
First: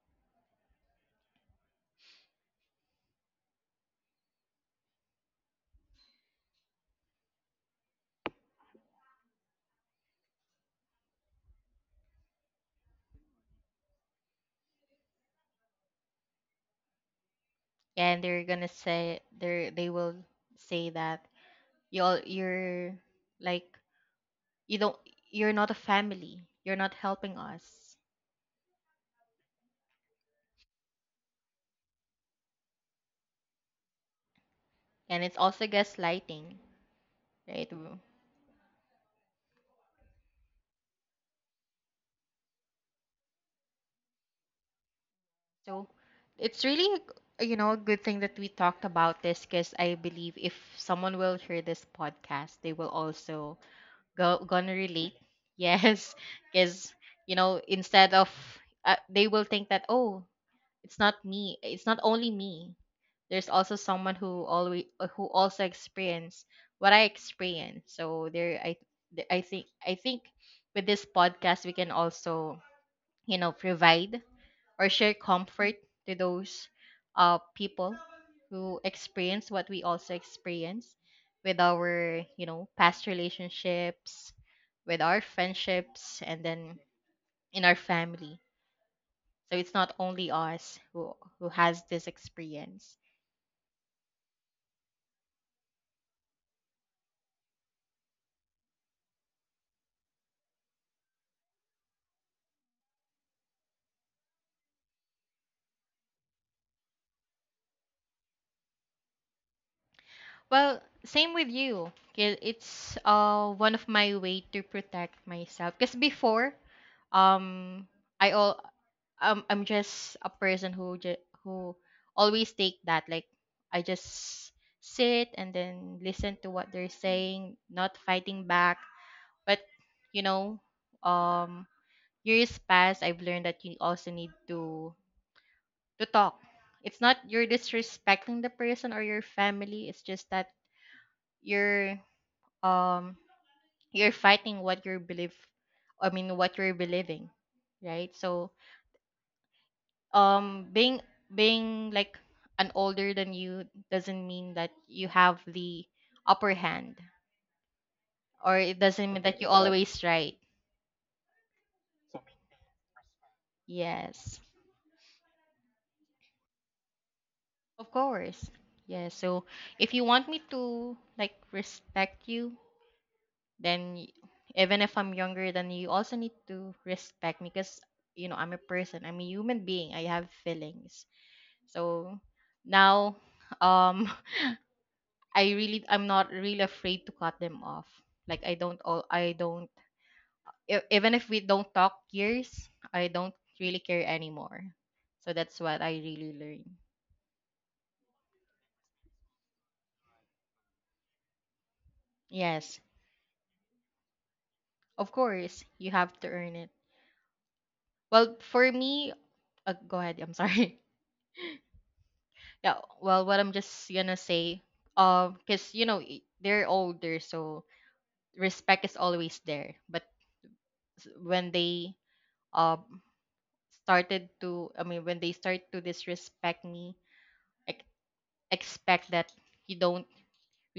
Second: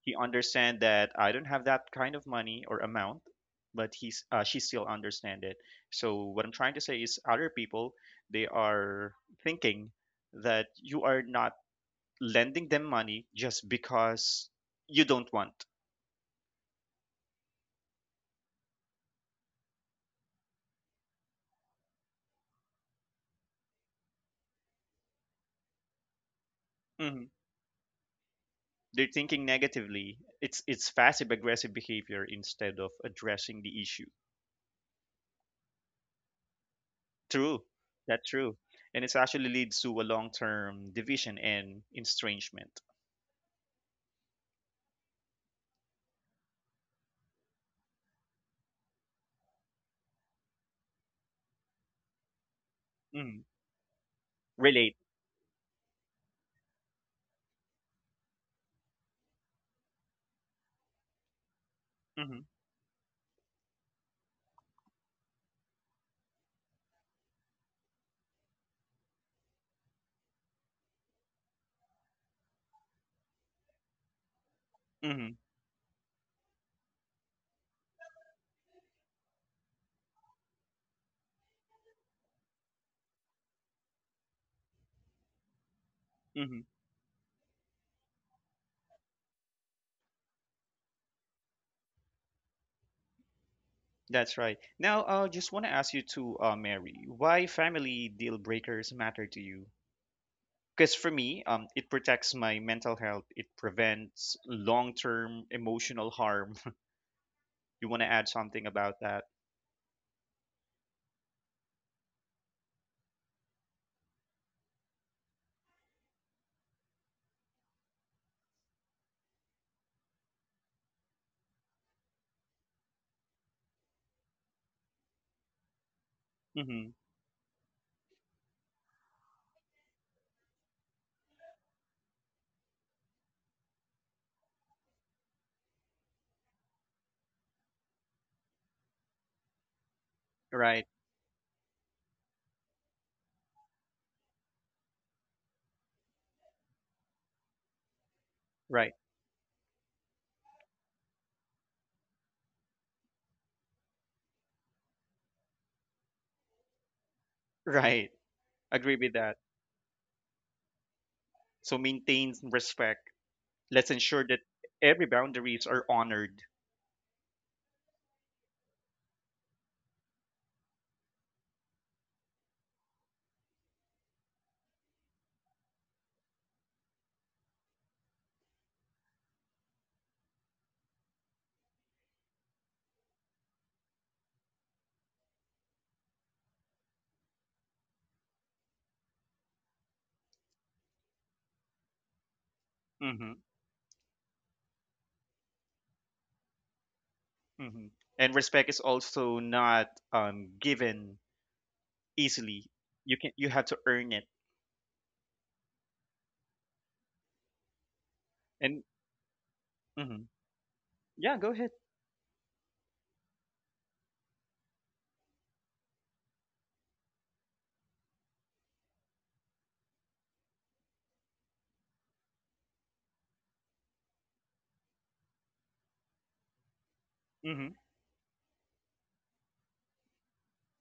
He understand that I don't have that kind of money or amount, but he's she still understand it. So what I'm trying to say is, other people they are thinking that you are not lending them money just because you don't want. And they will say that you're like, you don't you're not a family. You're not Hmm. helping us, They're thinking negatively. It's passive aggressive behavior instead of addressing the issue. and it's also gaslighting, True, right? Mm. that's true, and it actually leads to a long term division and estrangement. So it's really, a good thing that we talked about this, because I believe if someone will hear this podcast, they will Mhm. also go gonna Relate. relate. Yes. Because, instead of they will think that, oh, it's not only Mm-hmm. me. There's also someone who always who also experience what I experience. So there I th- I think with this podcast we can also, provide or share Hmm. comfort to those, people who experience what we also experience with our, past relationships, with our friendships, and Hmm. then in our family. So it's not only us who has this experience. That's right. Now, I just want to ask you to, Mary, why family deal breakers matter to you? Because for me, it protects my mental health. It prevents long-term emotional harm. You want to add something about that? Well, same with you. 'Kay. It's one of my way to protect myself. Because before, um, I all I'm just a person who always take that, like, I just sit and then listen to what Mm-hmm. they're saying, not fighting back. But, you know, um, years past, I've learned that you also need to talk. It's not you're disrespecting the person or your family. It's just that Right, you're um you're fighting what you believe, I mean, what you're believing, right? So, right, um being being like an older than you doesn't mean that you have the upper hand, right. or it Agree with doesn't mean that. that you always right. So maintain respect. Let's ensure that Yes, every boundaries are honored. of course. Yeah. So if you want me to like respect you, then even if I'm younger than you also need to respect me, because, I'm a person, I'm a human being, I have feelings. So now, um, I'm not really afraid to cut them off. Like, I don't, even if we don't talk years, I Mm-hmm. don't really care anymore. So that's what I really learned. Mm-hmm. And respect is also not given easily. Yes, You have to earn it. of course, you have to earn it. Well, for And me, go ahead. mhm. I'm sorry. Yeah, go ahead. Yeah. Well, what I'm just gonna say, because they're older, so respect is always there. But, when they um started to I mean, when they start to disrespect me, Hmm. ex- expect that you don't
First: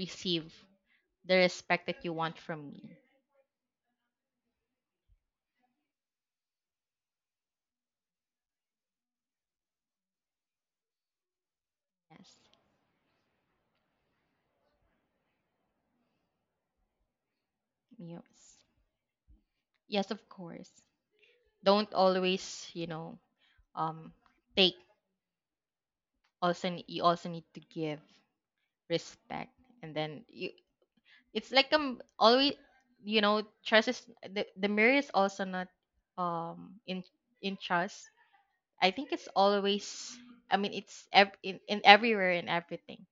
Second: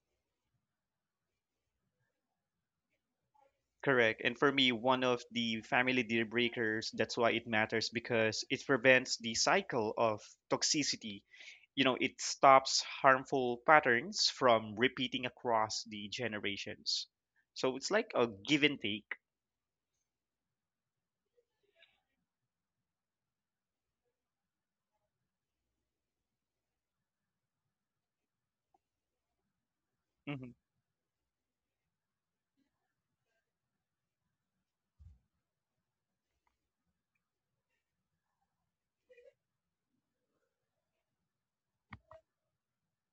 receive the respect that you want from me. Correct. And for me, one of the family deal breakers, that's why it matters, because it prevents the cycle of toxicity. You know, it Yes. stops harmful patterns from repeating across the generations. So it's like a Yes. give and take. Yes, of course. Don't always, um take, also, you also need to give respect. And then Hmm. you it's like, always, trust is the mirror is also not, in, trust. I think it's always. I mean, it's in everywhere and everything.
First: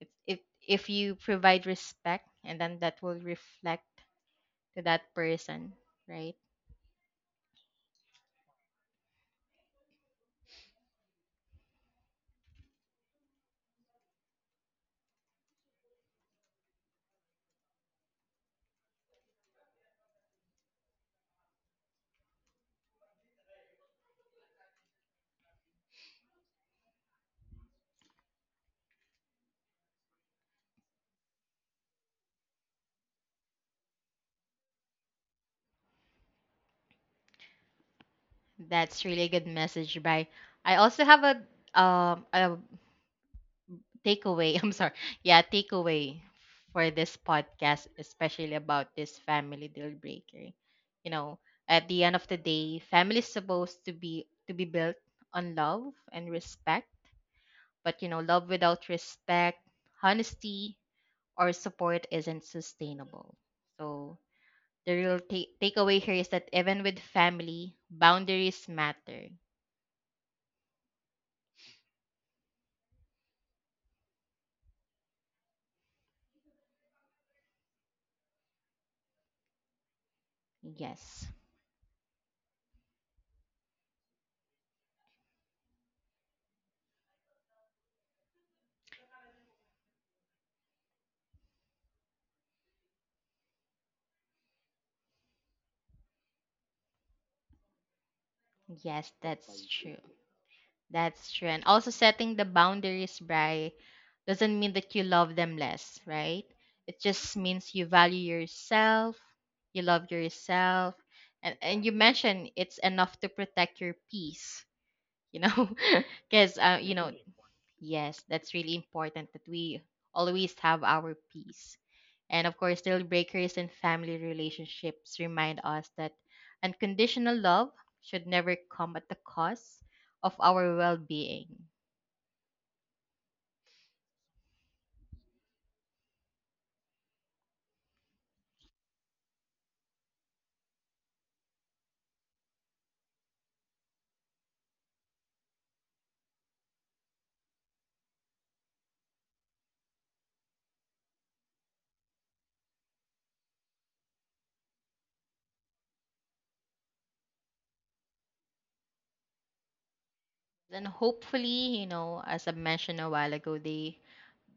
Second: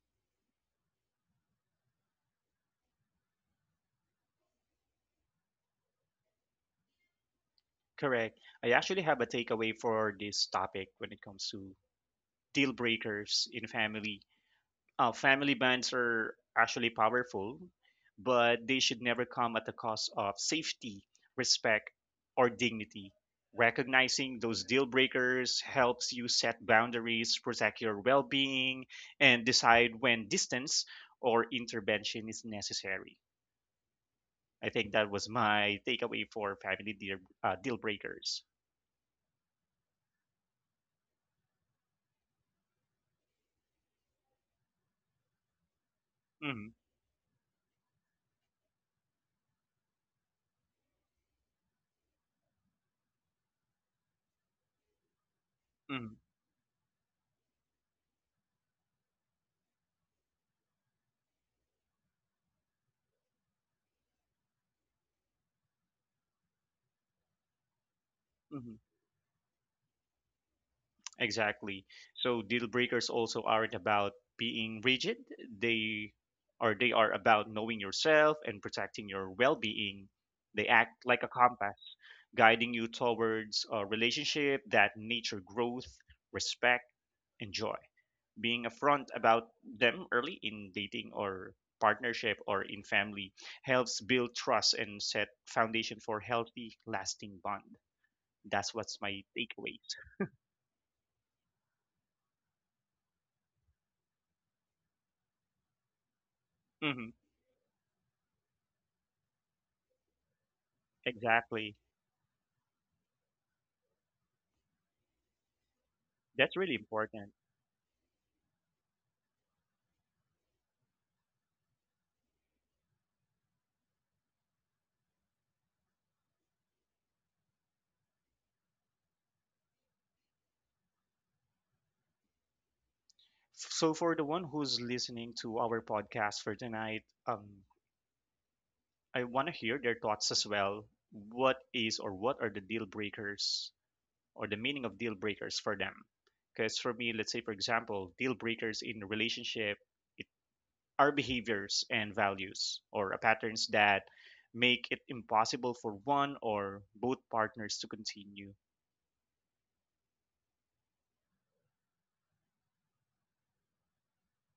It If you provide respect, and then that will reflect to that person, right? Correct. I actually have a takeaway for this topic when it comes to deal breakers in family. Family bands are actually powerful, but they should never come at the cost of safety, respect, or dignity. Recognizing those deal breakers helps you set boundaries, protect your well being, and decide when distance or intervention is necessary. I think that was my takeaway for family deal, deal breakers. That's really good message. By I also have a, um a takeaway. I'm sorry. Yeah, takeaway Hmm. for this podcast, especially about this family deal breaker. You know, at the end of the day, family is supposed to be built on love Hmm. and respect. But you know, love without respect, honesty, or support isn't sustainable. So the real takeaway here is that even with family, boundaries Hmm. matter. Exactly. So deal breakers also aren't about being rigid. They they are about knowing yourself and protecting your well-being. They act like a Yes, compass, guiding you towards a relationship that nature growth, respect, and joy. Being upfront about them early in dating or partnership or in family helps build trust and set foundation for healthy, lasting bond. That's what's yes, my that's takeaway. true. That's true. And also, setting the boundaries, Bry, doesn't mean that you love them less, right? It Hmm. just means you value yourself, you love yourself, and, Exactly. and you mentioned it's enough to protect your peace, you know? That's Because, really you know. important. Yes, that's really important that we always have our peace. And of course, deal breakers in family relationships remind us that unconditional love should never come at the cost of our well being. So, for the one who's listening to our podcast for tonight, I want to hear their thoughts as well. What is or what are the deal breakers or the meaning of deal breakers for them? Because for me, let's say, for example, deal breakers in a relationship, it are behaviors and values or patterns that make it impossible for one or both partners to continue. Then, hopefully, as I mentioned a while ago, they,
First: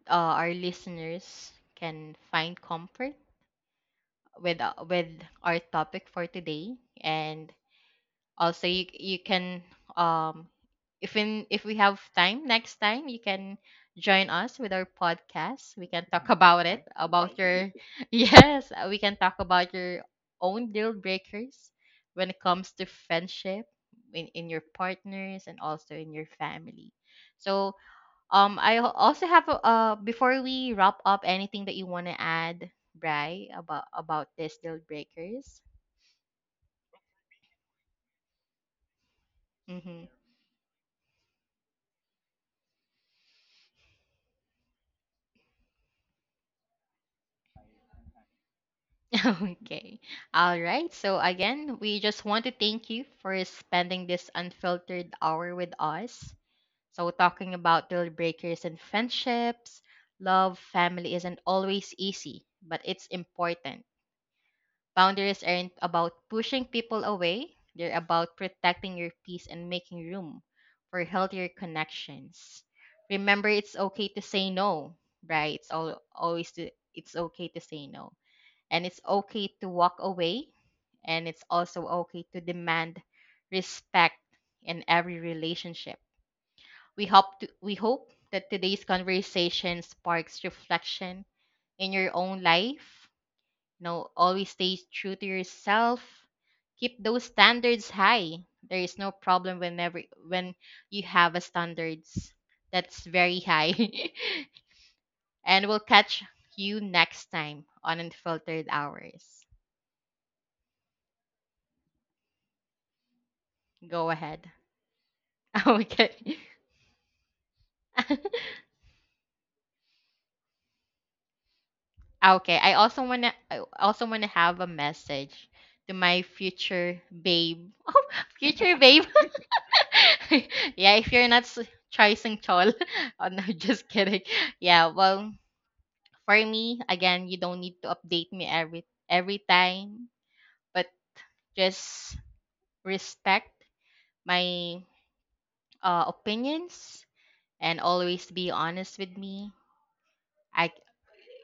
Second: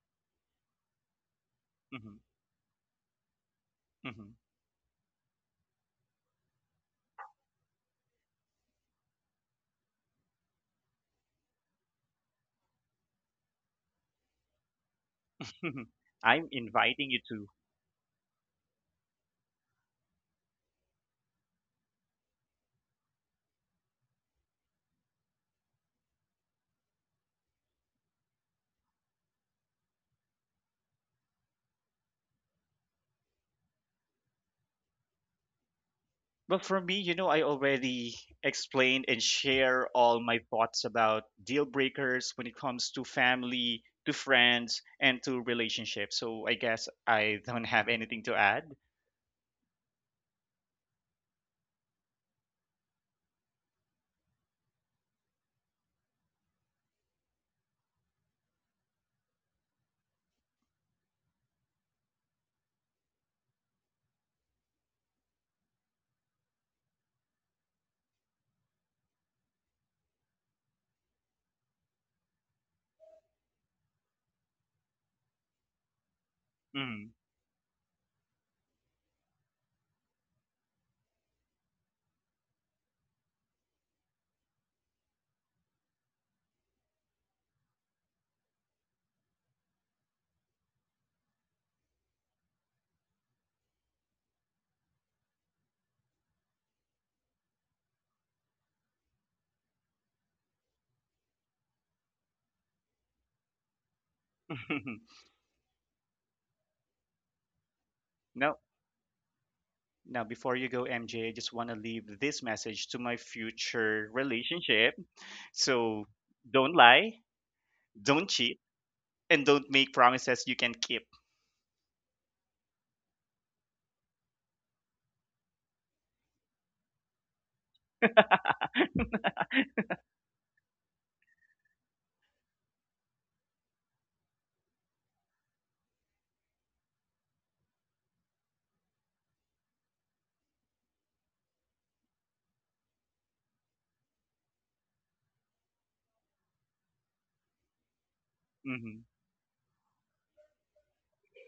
our listeners can Hmm. find comfort with our topic for today. And also you can, um if we have time next time, you can join us with our podcast. Hmm. We can talk I'm about it, right, inviting you about to. your yes, we can talk about your own deal breakers when it comes to friendship, in your partners, and also in your family. So, I also have before we wrap up, anything that you want to add, Bry, about this deal breakers? Well, for me, you know, I already explained and share Mm-hmm. all my thoughts about deal breakers when it comes to family, to friends, and to relationships. So I guess I don't have anything to add. Okay. All right. So, again, we just want to thank you for spending this unfiltered hour with us. So, talking about deal breakers and friendships, love, family isn't always easy, but it's important. Boundaries aren't about pushing people away, they're about protecting your peace and making room for healthier connections. Remember, it's okay to say no, right? Mm. It's okay to say no, and it's okay to walk away, and it's also okay to demand respect in every relationship. We hope that today's conversation sparks reflection in your own life. Always stay true to yourself, keep those standards high. There is no problem whenever, when you have a standards that's very high. And we'll catch you next time on No. Unfiltered Hours. Now, before you go, MJ, I just want to leave this message to my future Go ahead. relationship. So Okay. don't lie, don't cheat, and don't make promises you can keep. Okay. I also wanna have a message to my future babe. Oh, future babe. Yeah, if you're not choosing Chol. Oh no, just kidding. Yeah, well, for me, again, you don't need to update me every time, but just respect my, opinions, and always be honest Hmm. with me. I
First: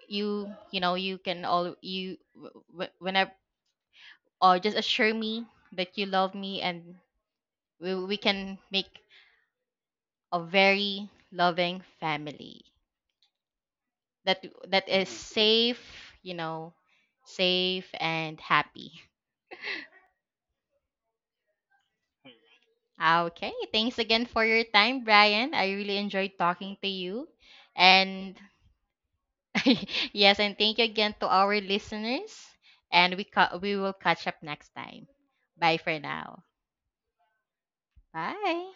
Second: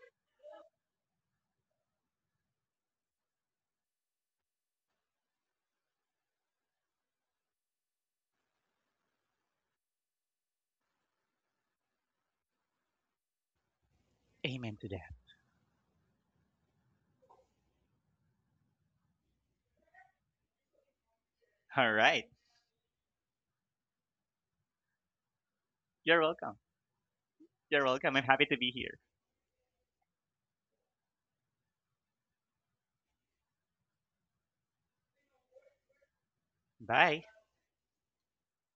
you you know you can all you whenever Or just assure me that you love me, and we can make a very loving family that Amen to that. is safe, you know, safe and happy. All right. Okay, thanks again for your time, Brian, I really You're enjoyed welcome. talking to you. You're welcome. I'm And happy to be here. yes, and thank you again to our listeners, and we will catch up next time. Bye for now. Bye. Bye.